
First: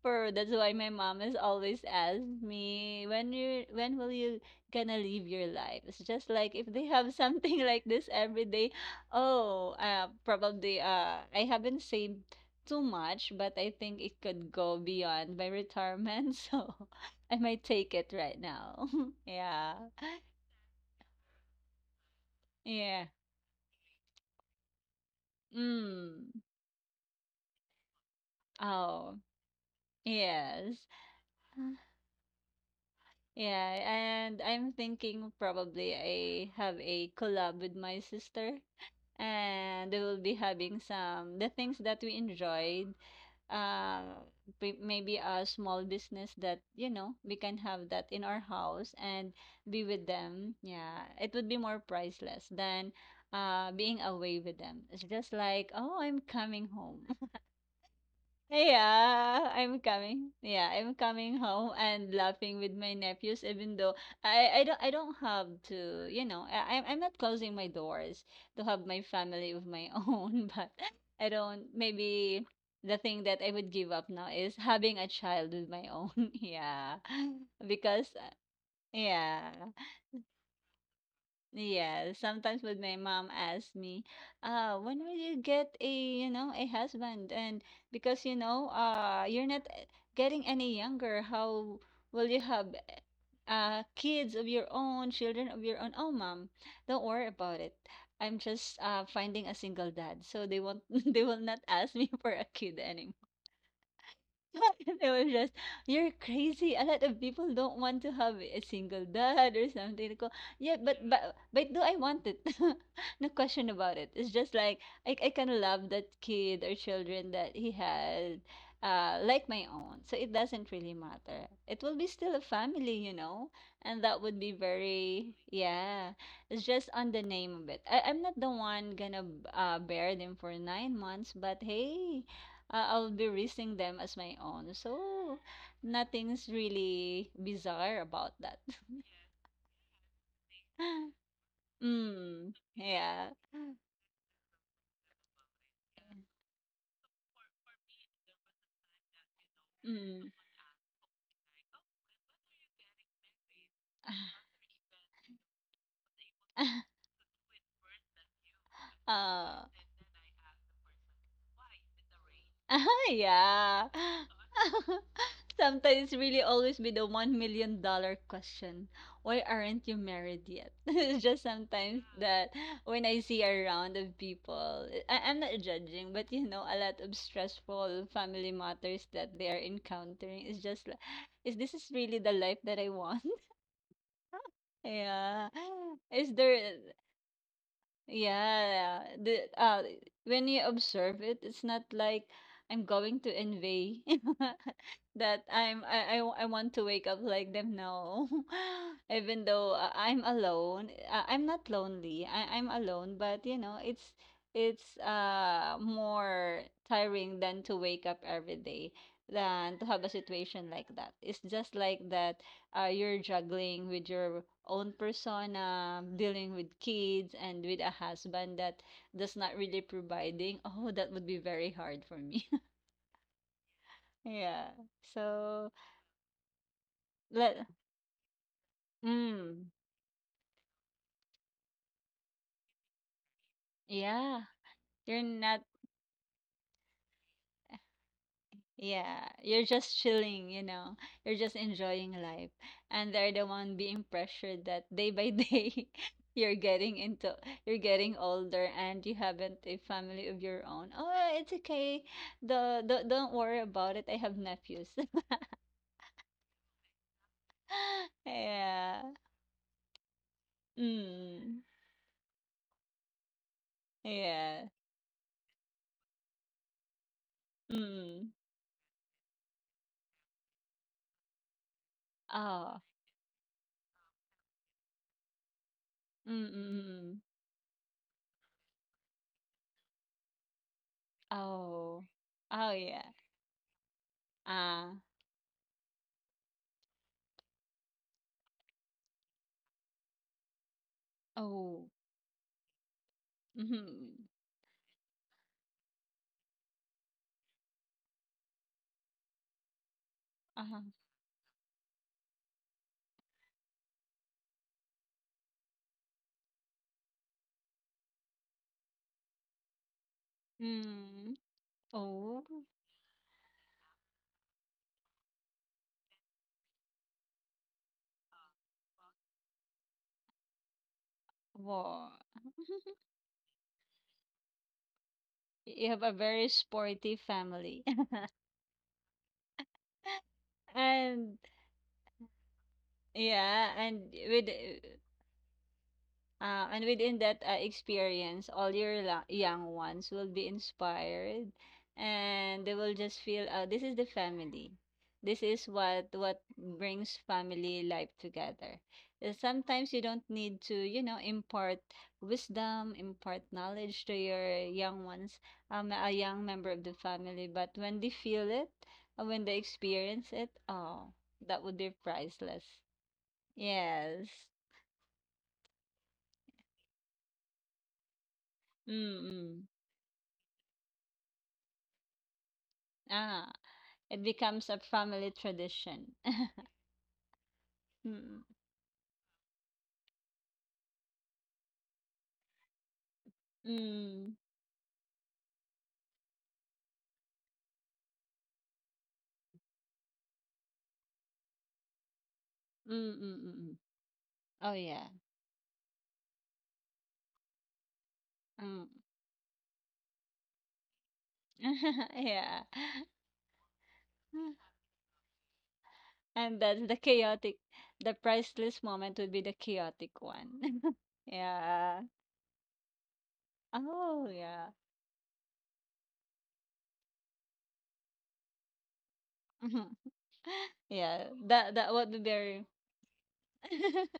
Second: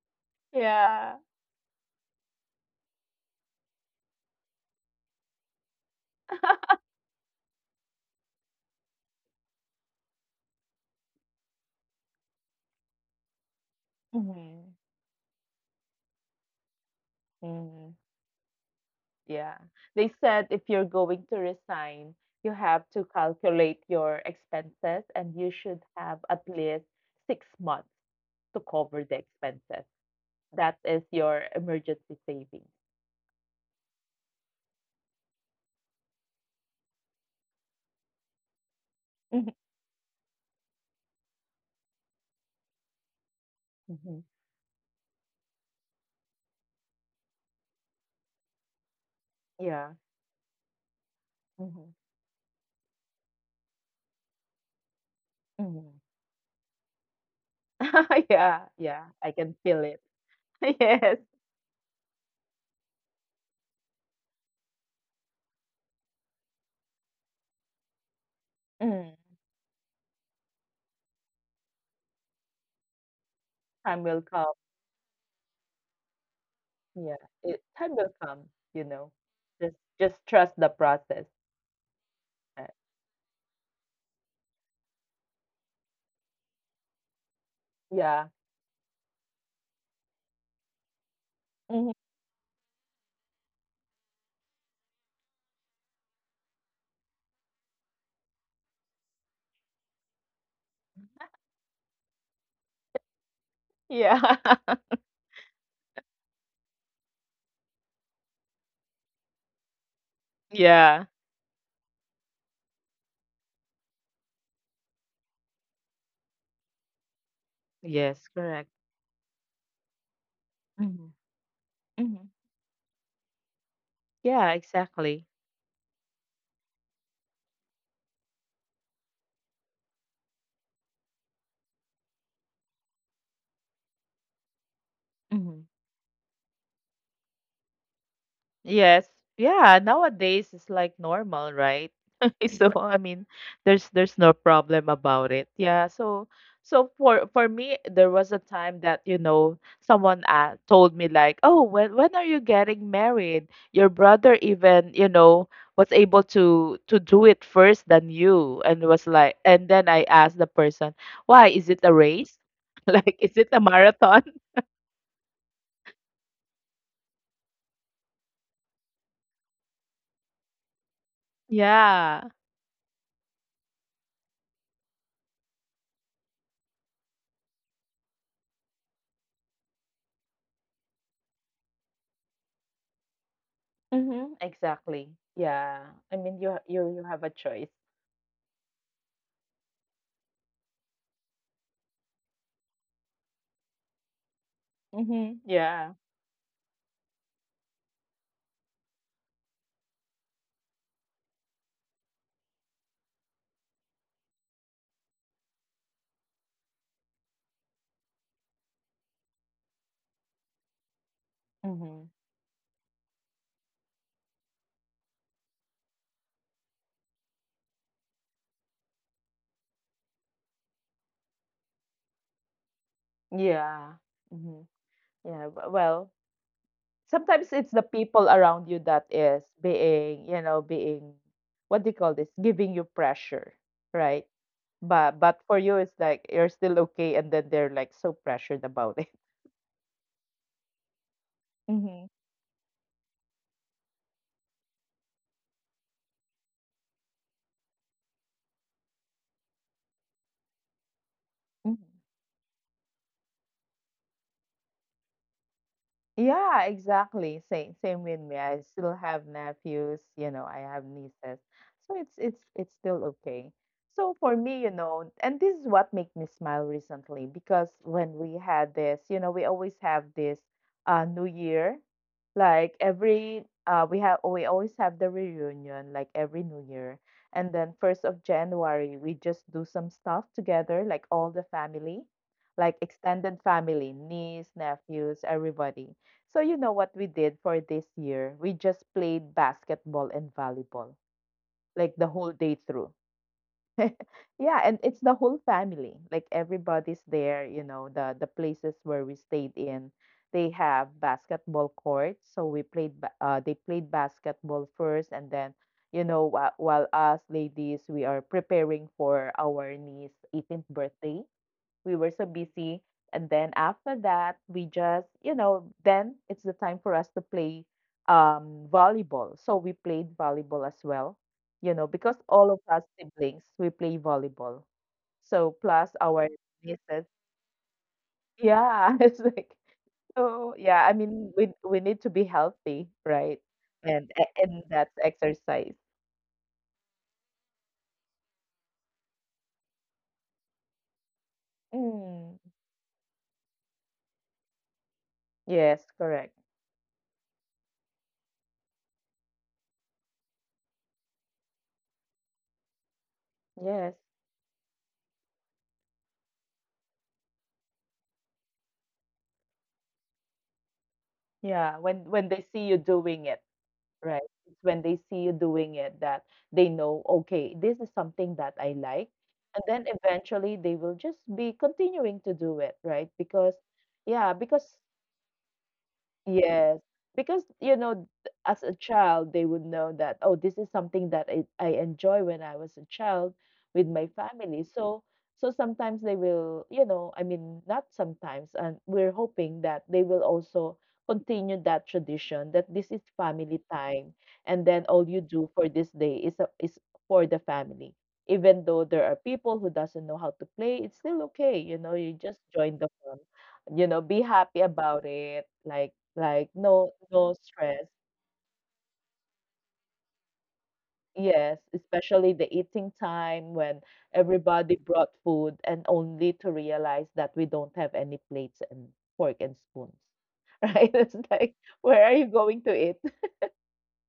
B: For that's why my
A: Yeah.
B: mom has always asked me, when will you gonna live your life? It's just like if they have something like this every day. Oh, probably I haven't saved too much, but I think it could
A: Mhm.
B: go beyond my retirement, so I might take
A: Mhm.
B: it right now.
A: Yeah.
B: Yeah.
A: They said if you're going to resign, you have to
B: Yeah.
A: calculate your expenses and you should have
B: Mm.
A: at least 6 months to cover the
B: Oh,
A: expenses. That
B: yes.
A: is your emergency savings.
B: Yeah, and I'm thinking probably I have a collab with my sister,
A: Mhm.
B: and we will be having some the things that we enjoyed, uh,
A: Mhm.
B: maybe a small business that, we can have that in our house and be
A: Yeah.
B: with them. Yeah, it would be more
A: Mhm.
B: priceless than, being away with them. It's just like,
A: Mhm.
B: oh, I'm coming home.
A: Yeah, yeah. I
B: Yeah,
A: can feel
B: I'm
A: it.
B: coming. Yeah, I'm
A: Yes.
B: coming home and laughing with my nephews, even though I don't have to, I'm not closing my doors to have my
A: Mm.
B: family of my own, but I don't maybe the thing that I would give
A: Time
B: up
A: will
B: now is
A: come.
B: having a child with my own. Yeah.
A: Yeah, it time
B: Because,
A: will come, you know.
B: yeah.
A: Just trust the process.
B: Yeah, sometimes
A: Uh,
B: would my mom ask me, when will you get a husband? And because,
A: yeah.
B: you're not, getting any younger, how
A: Mhm.
B: will you have, kids of your own, children of your own? Oh, mom, don't worry about it. I'm just, finding a single dad, so they won't, they will not ask me for a kid anymore.
A: Yeah.
B: They were just, "You're crazy. A lot of people don't want to have a single dad or something." Like, yeah, but
A: Yeah.
B: do I want it? No question about it. It's just like I kind of love that kid or children that he
A: Yes,
B: had,
A: correct.
B: like my own. So it doesn't really
A: Hmm,
B: matter. It will be
A: hmm.
B: still a family, and that would
A: Yeah,
B: be
A: exactly.
B: very yeah. It's just on the name of it. I'm not the one gonna bear them for 9 months, but hey. I'll be raising them as my own. So,
A: Hmm.
B: nothing's really bizarre about that.
A: Yes. Yeah, nowadays it's like normal, right?
B: Mm,
A: So I
B: yeah.
A: mean, there's no problem about it. Yeah. So for me, there was a time that, someone
B: Mm.
A: told me like, "Oh, when are you getting married? Your brother even, was able to do it first than you." And was like, and
B: Ah,
A: then I asked the person, "Why? Is it a race? Like, is it a
B: yeah.
A: marathon?"
B: Sometimes really always be the $1 million question. Why aren't you married yet? It's just sometimes
A: Yeah.
B: that when I see around of people, I'm not judging, but, a lot of stressful family matters that they are encountering is just like, is this is really the life that I want?
A: Mhm, exactly.
B: Yeah.
A: Yeah. I
B: Is
A: mean, you ha-
B: there?
A: you have a choice.
B: Yeah, the When you observe it, it's not like I'm going to envy
A: Mhm.
B: that I'm
A: Yeah.
B: I w- I want to wake up like them. No, even though I'm alone, I'm not lonely. I'm alone, but you know, it's more tiring than to wake up every day than to have a situation like that. It's just like
A: Mhm.
B: that you're juggling with your own persona, dealing with kids, and with a husband that does not really providing. Oh, that would be very hard for me.
A: Yeah. Mhm.
B: Yeah.
A: Yeah.
B: So
A: Well, sometimes it's
B: let.
A: the people around you that is
B: Mm,
A: being, what do you call this? Giving you pressure, right?
B: yeah.
A: But
B: You're
A: but for
B: not.
A: you, it's like you're still okay, and then they're like so pressured about it.
B: Yeah, you're just chilling, you know. You're just enjoying life. And they're the one being pressured that day by day, you're getting into, you're getting older and you haven't a family of your own. Oh, it's
A: Mhm.
B: okay. The don't worry about it. I have nephews.
A: Yeah, exactly. Same with me. I still
B: Yeah.
A: have nephews, I have nieces.
B: Mm.
A: So it's still okay. So for me,
B: Yeah.
A: and this is what made me smile recently because when
B: Mm.
A: we had this, we always have this New Year. Like
B: Oh.
A: every we have we always have the reunion like
B: Mm,
A: every New
B: mm,
A: Year.
B: mm.
A: And then first of January, we just do some stuff together, like all the family,
B: Oh. Oh
A: like
B: yeah.
A: extended family, niece,
B: Ah.
A: nephews, everybody, so you know what we did for this year? We just played basketball and volleyball like
B: Oh.
A: the whole day through.
B: Mm-hmm.
A: Yeah, and it's the whole family. Like everybody's there, you know, the places where we stayed in, they
B: Uh-huh.
A: have basketball courts. So they played basketball first, and then while us ladies, we are preparing for our niece's 18th birthday.
B: Mm.
A: We were so
B: Oh.
A: busy. And then after that, we just, then it's the time for us to play volleyball. So we played volleyball as well, you know, because
B: Wow.
A: all of us siblings, we play volleyball. So plus
B: You have a
A: our
B: very
A: nieces.
B: sporty family.
A: Yeah, it's like, oh, yeah, I mean,
B: And
A: we need to be healthy, right?
B: yeah, and
A: And,
B: with
A: and that's exercise.
B: And within that experience, all your young ones will be inspired,
A: Mm,
B: and they will just feel, this is the family. This is
A: yes,
B: what
A: correct.
B: what brings family life together. Sometimes you don't need to, you know, impart wisdom, impart
A: Yes.
B: knowledge to your young ones, a young member of the family. But when they feel it, when they experience it, oh, that
A: Yeah,
B: would be
A: when they see
B: priceless.
A: you doing it. Right.
B: Yes.
A: It's when they see you doing it that they know, okay, this is something that I like. And
B: Mm-mm.
A: then eventually they will just be continuing to do it, right? Because,
B: Ah. It
A: yeah,
B: becomes
A: because
B: a family tradition.
A: yes, because
B: Mm,
A: as a child, they would know that, oh, this is something that I enjoy when I was a child with my
B: mm,
A: family. So, so sometimes they will, you know, I mean, not sometimes, and we're hoping that they will also continue that tradition, that this is
B: mm, mm, mm,
A: family
B: mm.
A: time, and
B: Oh
A: then
B: yeah.
A: all you do for this day is for the family. Even though
B: Mm.
A: there are people who doesn't know how to play, it's still okay, you know, you just
B: Yeah.
A: join the fun, be happy about it, like like
B: And that's
A: no
B: the
A: no
B: chaotic,
A: stress.
B: the priceless moment would be the chaotic one.
A: Yes,
B: Yeah.
A: especially the eating time when
B: Oh yeah.
A: everybody brought food and only to realize that we don't have any plates and fork and
B: Hmm.
A: spoons. Right?
B: Yeah.
A: It's like,
B: That that would
A: where
B: be
A: are you
B: very
A: going to eat?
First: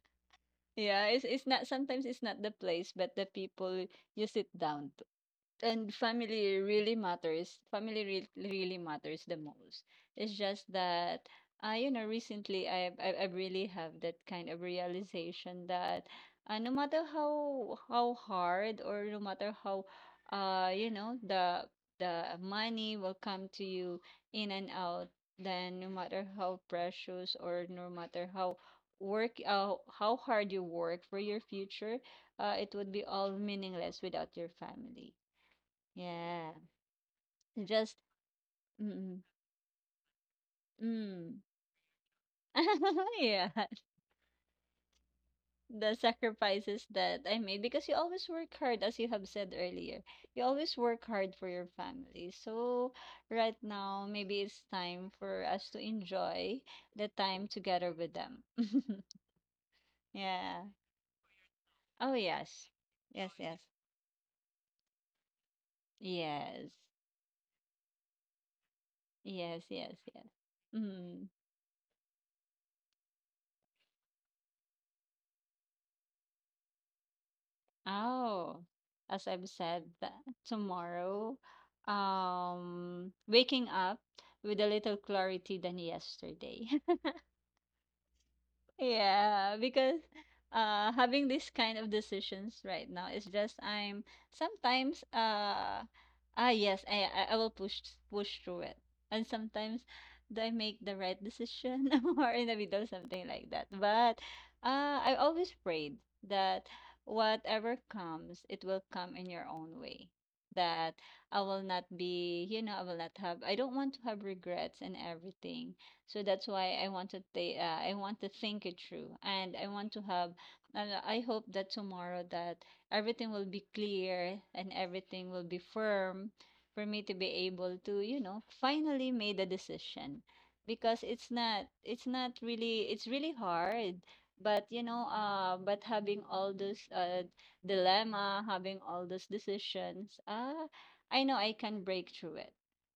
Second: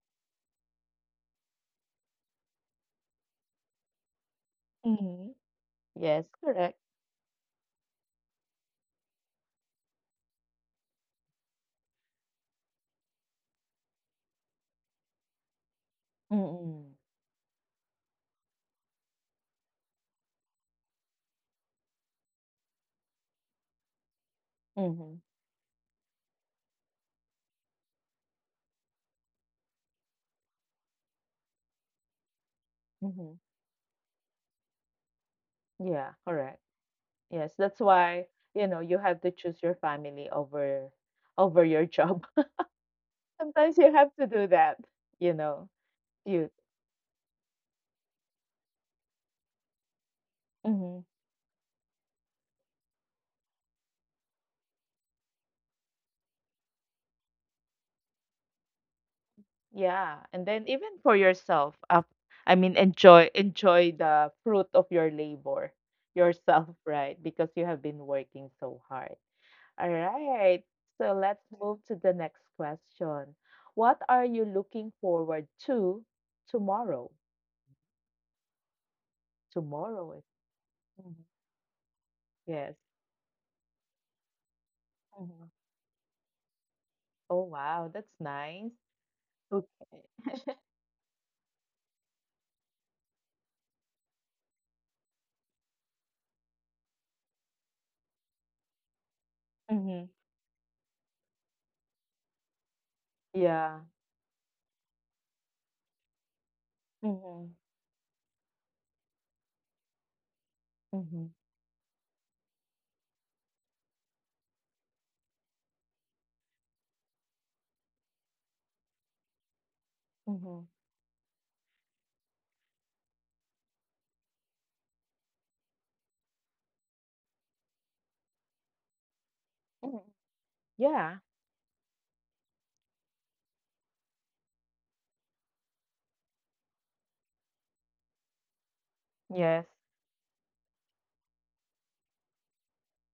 B: yeah, it's not sometimes it's not the place, but the people you sit down
A: Hmm.
B: and
A: Yes,
B: family
A: correct.
B: really matters. Family really matters the most. It's just that you know, recently I really have that kind of realization that no
A: Mm-hmm.
B: matter how hard or no matter how uh, you know, the money will come to you in and
A: Mm-hmm.
B: out, then no matter how precious or no matter how work how hard you work for your future, it would be
A: Mm-hmm.
B: all meaningless without your family.
A: Yeah, correct.
B: Yeah.
A: Yes, that's
B: Just
A: why, you know, you have to
B: mm,
A: choose your family over
B: mm.
A: over your job.
B: Yeah,
A: Sometimes you have to do that, you know.
B: the
A: You.
B: sacrifices that I made because you always work hard, as you have said earlier. You always
A: Mhm.
B: work hard for your family. So right now, maybe it's time for us to enjoy the time together with them.
A: Yeah, and then
B: Yeah.
A: even for yourself,
B: Oh,
A: I mean,
B: yes.
A: enjoy
B: Yes, yes.
A: enjoy the fruit of your labor yourself,
B: Yes.
A: right? Because you have been working so hard.
B: Yes,
A: All
B: yes, yes.
A: right, so
B: Mm.
A: let's move to the next question. What are you looking forward to tomorrow?
B: Oh, as I've said,
A: Tomorrow is
B: that
A: mhm,
B: tomorrow,
A: yes.
B: waking up with a little
A: Hmm.
B: clarity than yesterday.
A: Oh wow, that's nice. Okay.
B: Yeah, because uh, having this kind of decisions right now is just I'm sometimes uh, yes, I will push through it. And sometimes
A: Mm-hmm.
B: do I make the right decision or in the middle something like
A: Yeah.
B: that. But uh, I always prayed that
A: Mm-hmm.
B: whatever comes, it will come in your own way. That
A: Hmm.
B: I will not be, you know, I will not have, I don't want to have regrets and everything, so that's why I want to think it through and I want to have,
A: Mm-hmm.
B: and I hope that tomorrow that everything will be clear and everything will be firm for me to be able to, you know, finally made a decision because
A: Yeah.
B: it's not really it's really hard, but you know, uh, but having all those uh, dilemma, having all those
A: Yes.
B: decisions, uh, I know I can break through it.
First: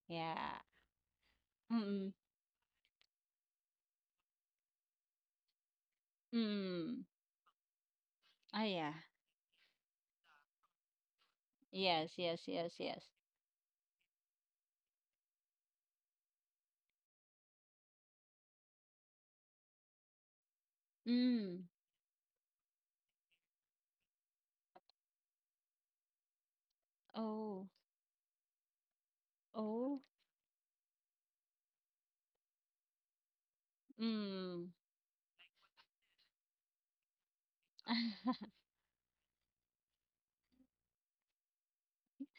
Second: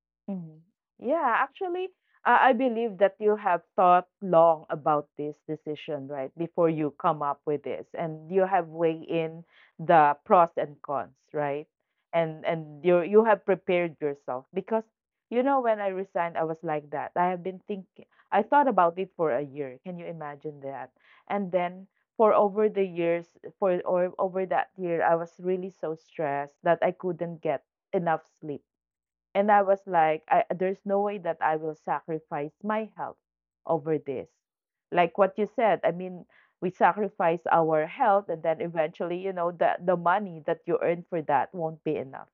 B: Yeah.
A: Mhm. Yeah, actually,
B: Mm,
A: I believe that you have thought long about this decision, right,
B: mm,
A: before you
B: mm.
A: come up with this, and you
B: Oh
A: have
B: yeah.
A: weighed in the pros and cons, right?
B: Yes, yes,
A: And
B: yes,
A: and
B: yes.
A: you you have prepared yourself because you know when I resigned, I was like that. I have been thinking, I thought about it for a year. Can you imagine that? And
B: Mm.
A: then for over the years, for or over that year, I was really so stressed that I couldn't get
B: Oh,
A: enough sleep. And I was
B: oh.
A: like, I, there's no way that I will sacrifice my health over this.
B: Mm.
A: Like what you said, I mean, we sacrifice our health and then eventually, you know, the money that you earn for that won't be enough.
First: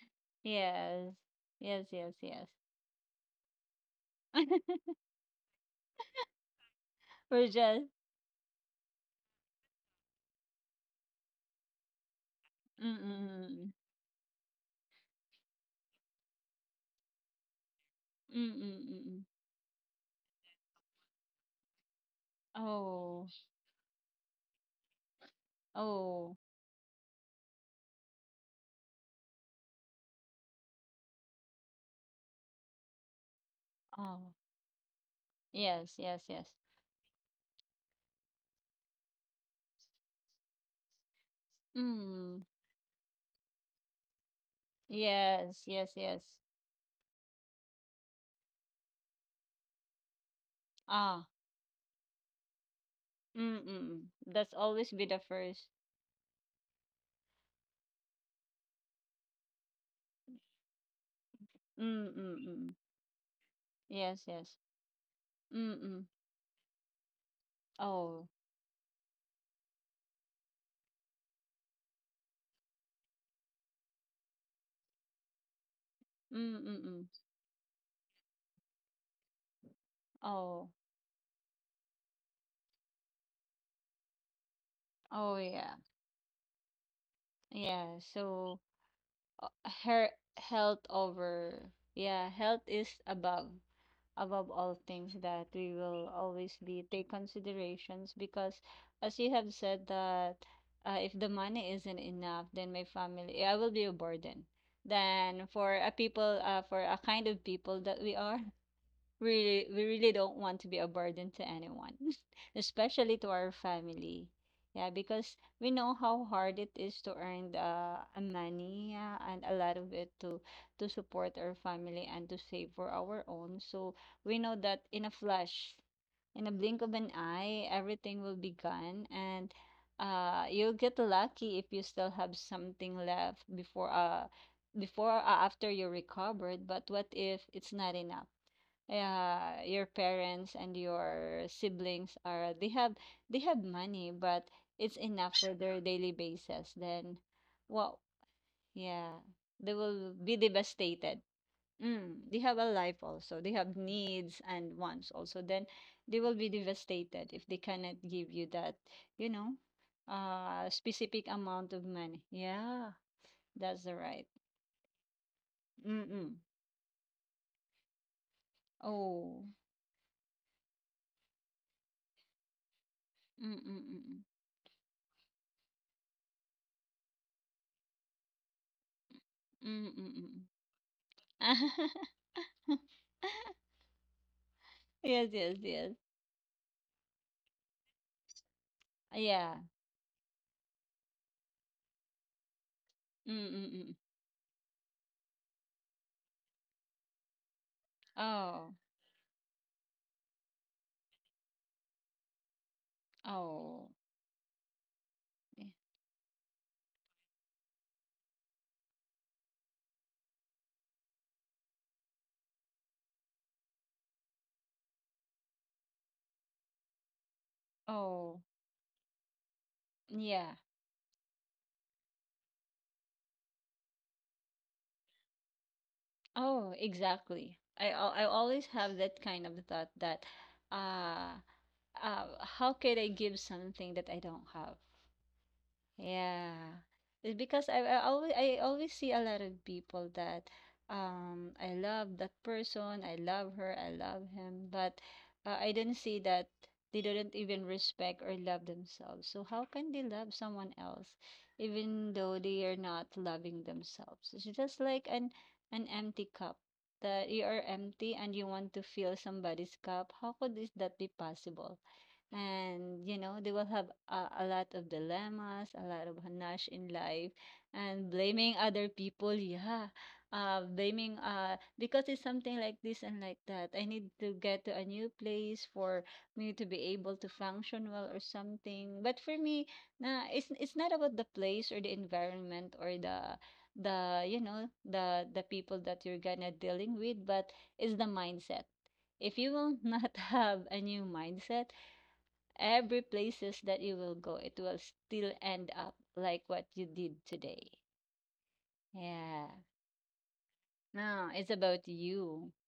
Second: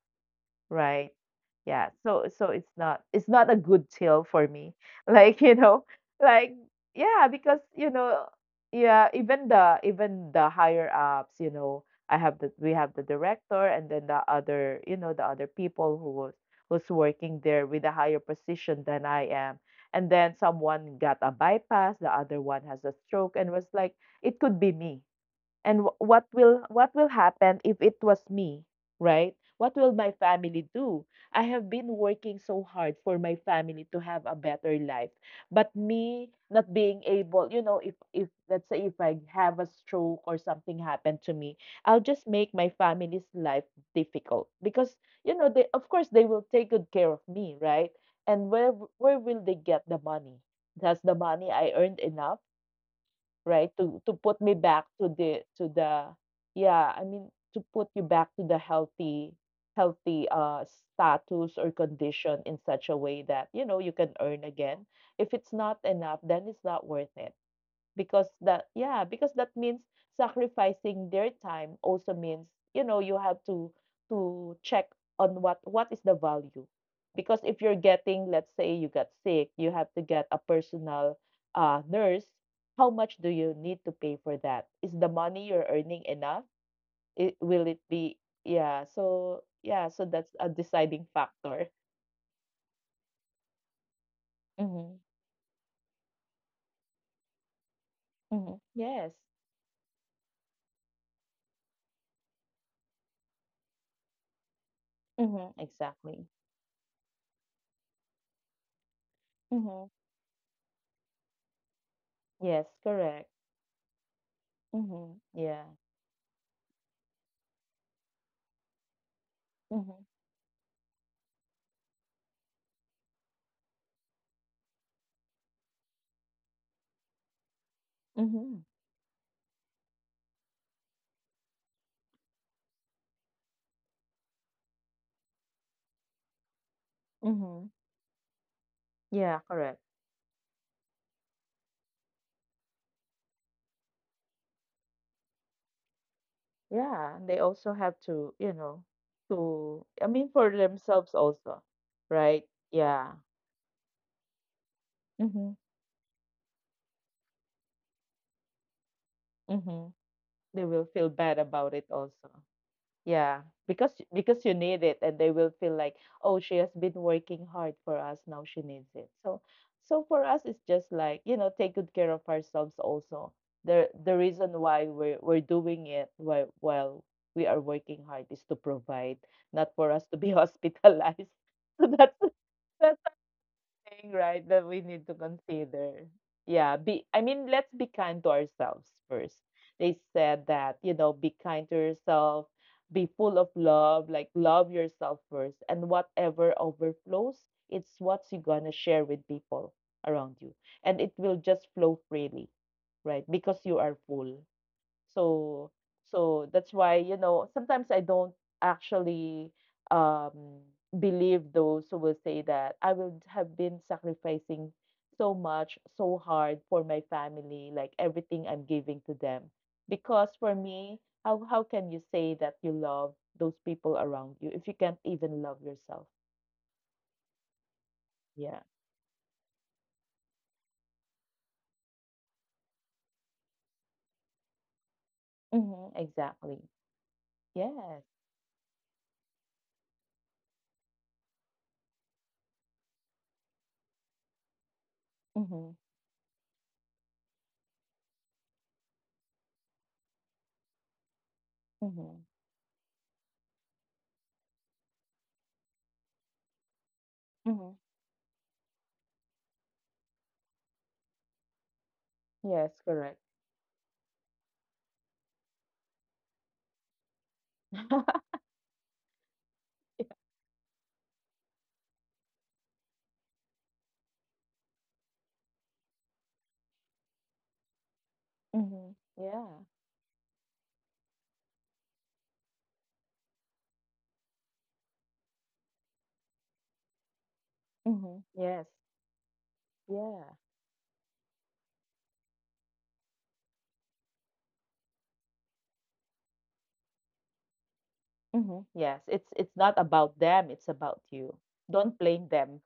A: Right.
B: Yes. Yes,
A: Yeah.
B: yes,
A: So so
B: yes.
A: it's not a good tale for me. Like, you know, like yeah,
B: We're
A: because
B: just
A: you know, yeah, even the higher ups, you know, I have the we have the director,
B: mm-mm.
A: and then the other, you know, the other people who was who's working there with a higher position than
B: Mm-mm.
A: I am. And then someone got a bypass, the other one has a
B: Oh,
A: stroke. And was like, it could be me. And wh- what
B: oh,
A: will what will happen if it was me, right? What will my family do? I have been working so hard for my family to have
B: oh.
A: a better life. But
B: Yes, yes,
A: me
B: yes.
A: not being able, you know, if let's say if I have a stroke or something happened to me, I'll just
B: Mm.
A: make my family's life difficult because you know, they
B: Yes,
A: of
B: yes,
A: course they
B: yes.
A: will take good care of me, right? And where will they get the money? Does the
B: Ah.
A: money I earned enough? Right,
B: Mm-mm.
A: to put me
B: That's
A: back
B: always be the
A: to
B: first.
A: the yeah, I mean, to put you back to the healthy healthy, status or condition in
B: Mm-mm.
A: such a way that, you know, you can
B: Yes,
A: earn
B: yes.
A: again. If it's not
B: Mm-mm.
A: enough, then it's not worth it because
B: Oh.
A: that yeah because that means sacrificing their time also means you know you have to check on what is the value.
B: Mm-mm.
A: Because if you're getting, let's say you got sick, you have to get a
B: Oh.
A: personal, nurse. How much do you need to pay for that? Is the
B: Oh
A: money you're
B: yeah.
A: earning enough? It will it
B: Yeah.
A: be?
B: So
A: Yeah, so
B: uh,
A: yeah, so
B: her
A: that's a
B: health
A: deciding factor.
B: over yeah, health is above above all
A: Mm-hmm.
B: things that we will always be take considerations
A: Mm-hmm.
B: because
A: Yes.
B: as you have said that if the money isn't enough then my family I will be a burden, then
A: Mm-hmm.
B: for a
A: Exactly.
B: people for a kind of people that we are, really
A: Mm-hmm.
B: we really don't want to be a burden to anyone,
A: Yes,
B: especially
A: correct.
B: to our family. Yeah,
A: Mm-hmm.
B: because
A: Yeah.
B: we know how hard it is to earn the money, yeah, and a lot of
A: Mhm,
B: it to support our family and to save for our own. So we know that in a flash, in a blink of an eye, everything will be
A: mhm,
B: gone and you'll get lucky if you still have something left before or after you recovered, but what if
A: mhm.
B: it's not enough?
A: Yeah,
B: Uh,
A: correct.
B: your parents and your siblings are they have money, but it's enough for their daily basis
A: Yeah,
B: then,
A: and they also have
B: well,
A: to, you know,
B: yeah, they
A: to, I
B: will
A: mean,
B: be
A: for themselves
B: devastated.
A: also,
B: Mm, they
A: right?
B: have a life
A: Yeah.
B: also, they have needs and wants also,
A: Mm-hmm,
B: then they will be devastated if they cannot give you that, you know,
A: mm-hmm. They will feel
B: specific
A: bad about
B: amount
A: it
B: of money.
A: also.
B: Yeah,
A: Yeah,
B: that's the right.
A: because you need it, and they will feel like,
B: Mm-mm.
A: oh, she has been working hard for us. Now she needs it. So,
B: Oh.
A: so for us, it's just like, you know, take good care of ourselves. Also, the
B: Mm-mm-mm.
A: reason why we're doing it while we are working hard is to provide, not for us to be
B: Mm-mm-mm.
A: hospitalized. So that's thing, right, that we need to
B: Yes, yes, yes.
A: consider. Yeah, be I mean, let's be kind to ourselves first.
B: Yeah.
A: They said that, you know, be kind to yourself, be
B: Mm,
A: full of
B: mm, mm.
A: love, like love yourself first, and whatever overflows, it's what you're
B: Oh,
A: gonna share with people around you. And it will just flow freely, right? Because you
B: oh,
A: are full.
B: yeah.
A: So so that's why, you know, sometimes I don't actually um believe those who will say that I would have been sacrificing so much, so hard for my family, like
B: Oh,
A: everything I'm giving to them. Because for
B: yeah.
A: me, how can you say that you love those people around you if you can't even love yourself?
B: Oh, exactly. I
A: Yeah.
B: always have that kind of thought that, uh, uh, how could I give something that I don't have?
A: Mm-hmm, exactly.
B: Yeah. It's because I, I
A: Yes.
B: always I always see a lot of people that um, I love that person, I love her, I love him, but I
A: Mm-hmm.
B: didn't see that they didn't even respect or love themselves. So how can they love someone else even
A: Mm-hmm.
B: though they are not loving themselves? It's just like an empty cup, that you are
A: Mm-hmm.
B: empty and you want to fill somebody's cup. How could this that be possible?
A: Yes,
B: And you
A: correct.
B: know, they will have a lot of dilemmas, a lot of hanash in life, and blaming other people, yeah, uh, blaming uh, because it's something like this and like that, I need to get to a new place for me to be able to function well or
A: Mm-hmm.
B: something. But for
A: Yeah.
B: me, nah, it's not about the place or the environment or the, you know, the people that you're gonna dealing with, but it's the
A: Mm-hmm.
B: mindset.
A: Yes.
B: If you will not
A: Yeah.
B: have a new mindset, every places that you will go, it will still end up like what you did today.
A: Hmm. Yes,
B: Yeah.
A: it's not about them, it's about
B: No,
A: you.
B: it's about
A: Don't blame
B: you.
A: them.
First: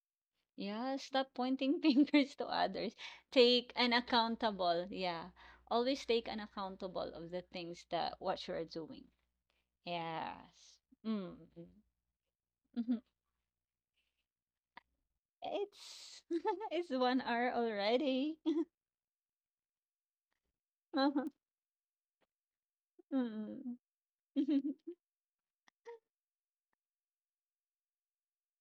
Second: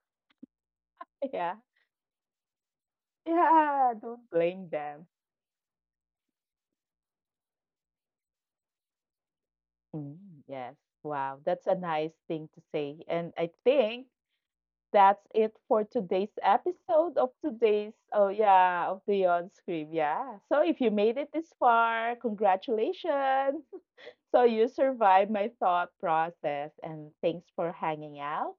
B: Yeah, stop
A: Yeah.
B: pointing fingers to others. Take an
A: Yeah, don't blame
B: accountable.
A: them.
B: Yeah. Always take an accountable of the things that what you are doing.
A: Mm, yes.
B: Yes. Mm.
A: Wow, that's a nice thing to say.
B: Mhm.
A: And I think that's it for
B: It's
A: today's
B: it's
A: episode
B: one
A: of
B: hour
A: today's oh
B: already.
A: yeah, of Beyond Scream. Yeah. So if you made it this far, congratulations.
B: Mm.
A: So you survived my thought process, and thanks for hanging out,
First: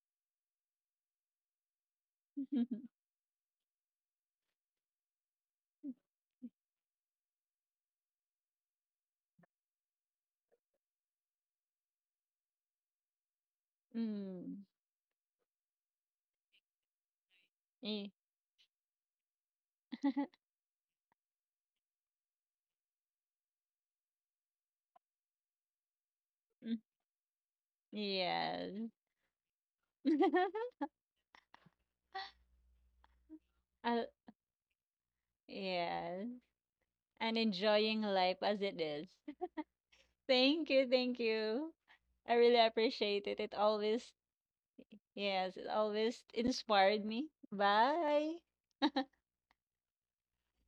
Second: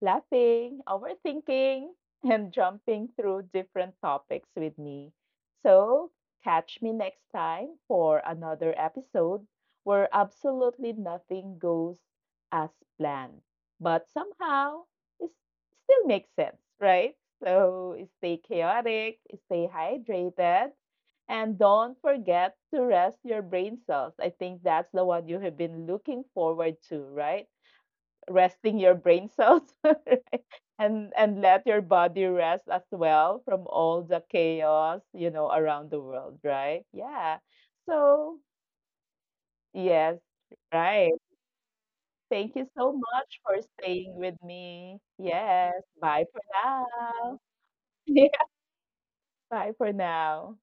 A: laughing, overthinking, and jumping through different topics with me. So, catch me next time for another episode where absolutely nothing goes as planned, but
B: Mm.
A: somehow it still makes sense, right? So,
B: Eh,
A: stay chaotic, stay hydrated. And don't forget to rest your brain cells. I think that's the one you have been looking
B: mm.
A: forward to, right? Resting
B: Yes.
A: your brain cells. And let your body rest as well from
B: I,
A: all the chaos, you know, around the
B: yeah,
A: world, right?
B: and
A: Yeah,
B: enjoying life
A: so
B: as it is.
A: yes,
B: Thank you,
A: right,
B: thank you. I
A: thank
B: really
A: you so
B: appreciate it.
A: much
B: It
A: for
B: always,
A: staying with me.
B: yes, it
A: Yes,
B: always
A: bye for
B: inspired me.
A: now. Yeah,
B: Bye.
A: bye for now.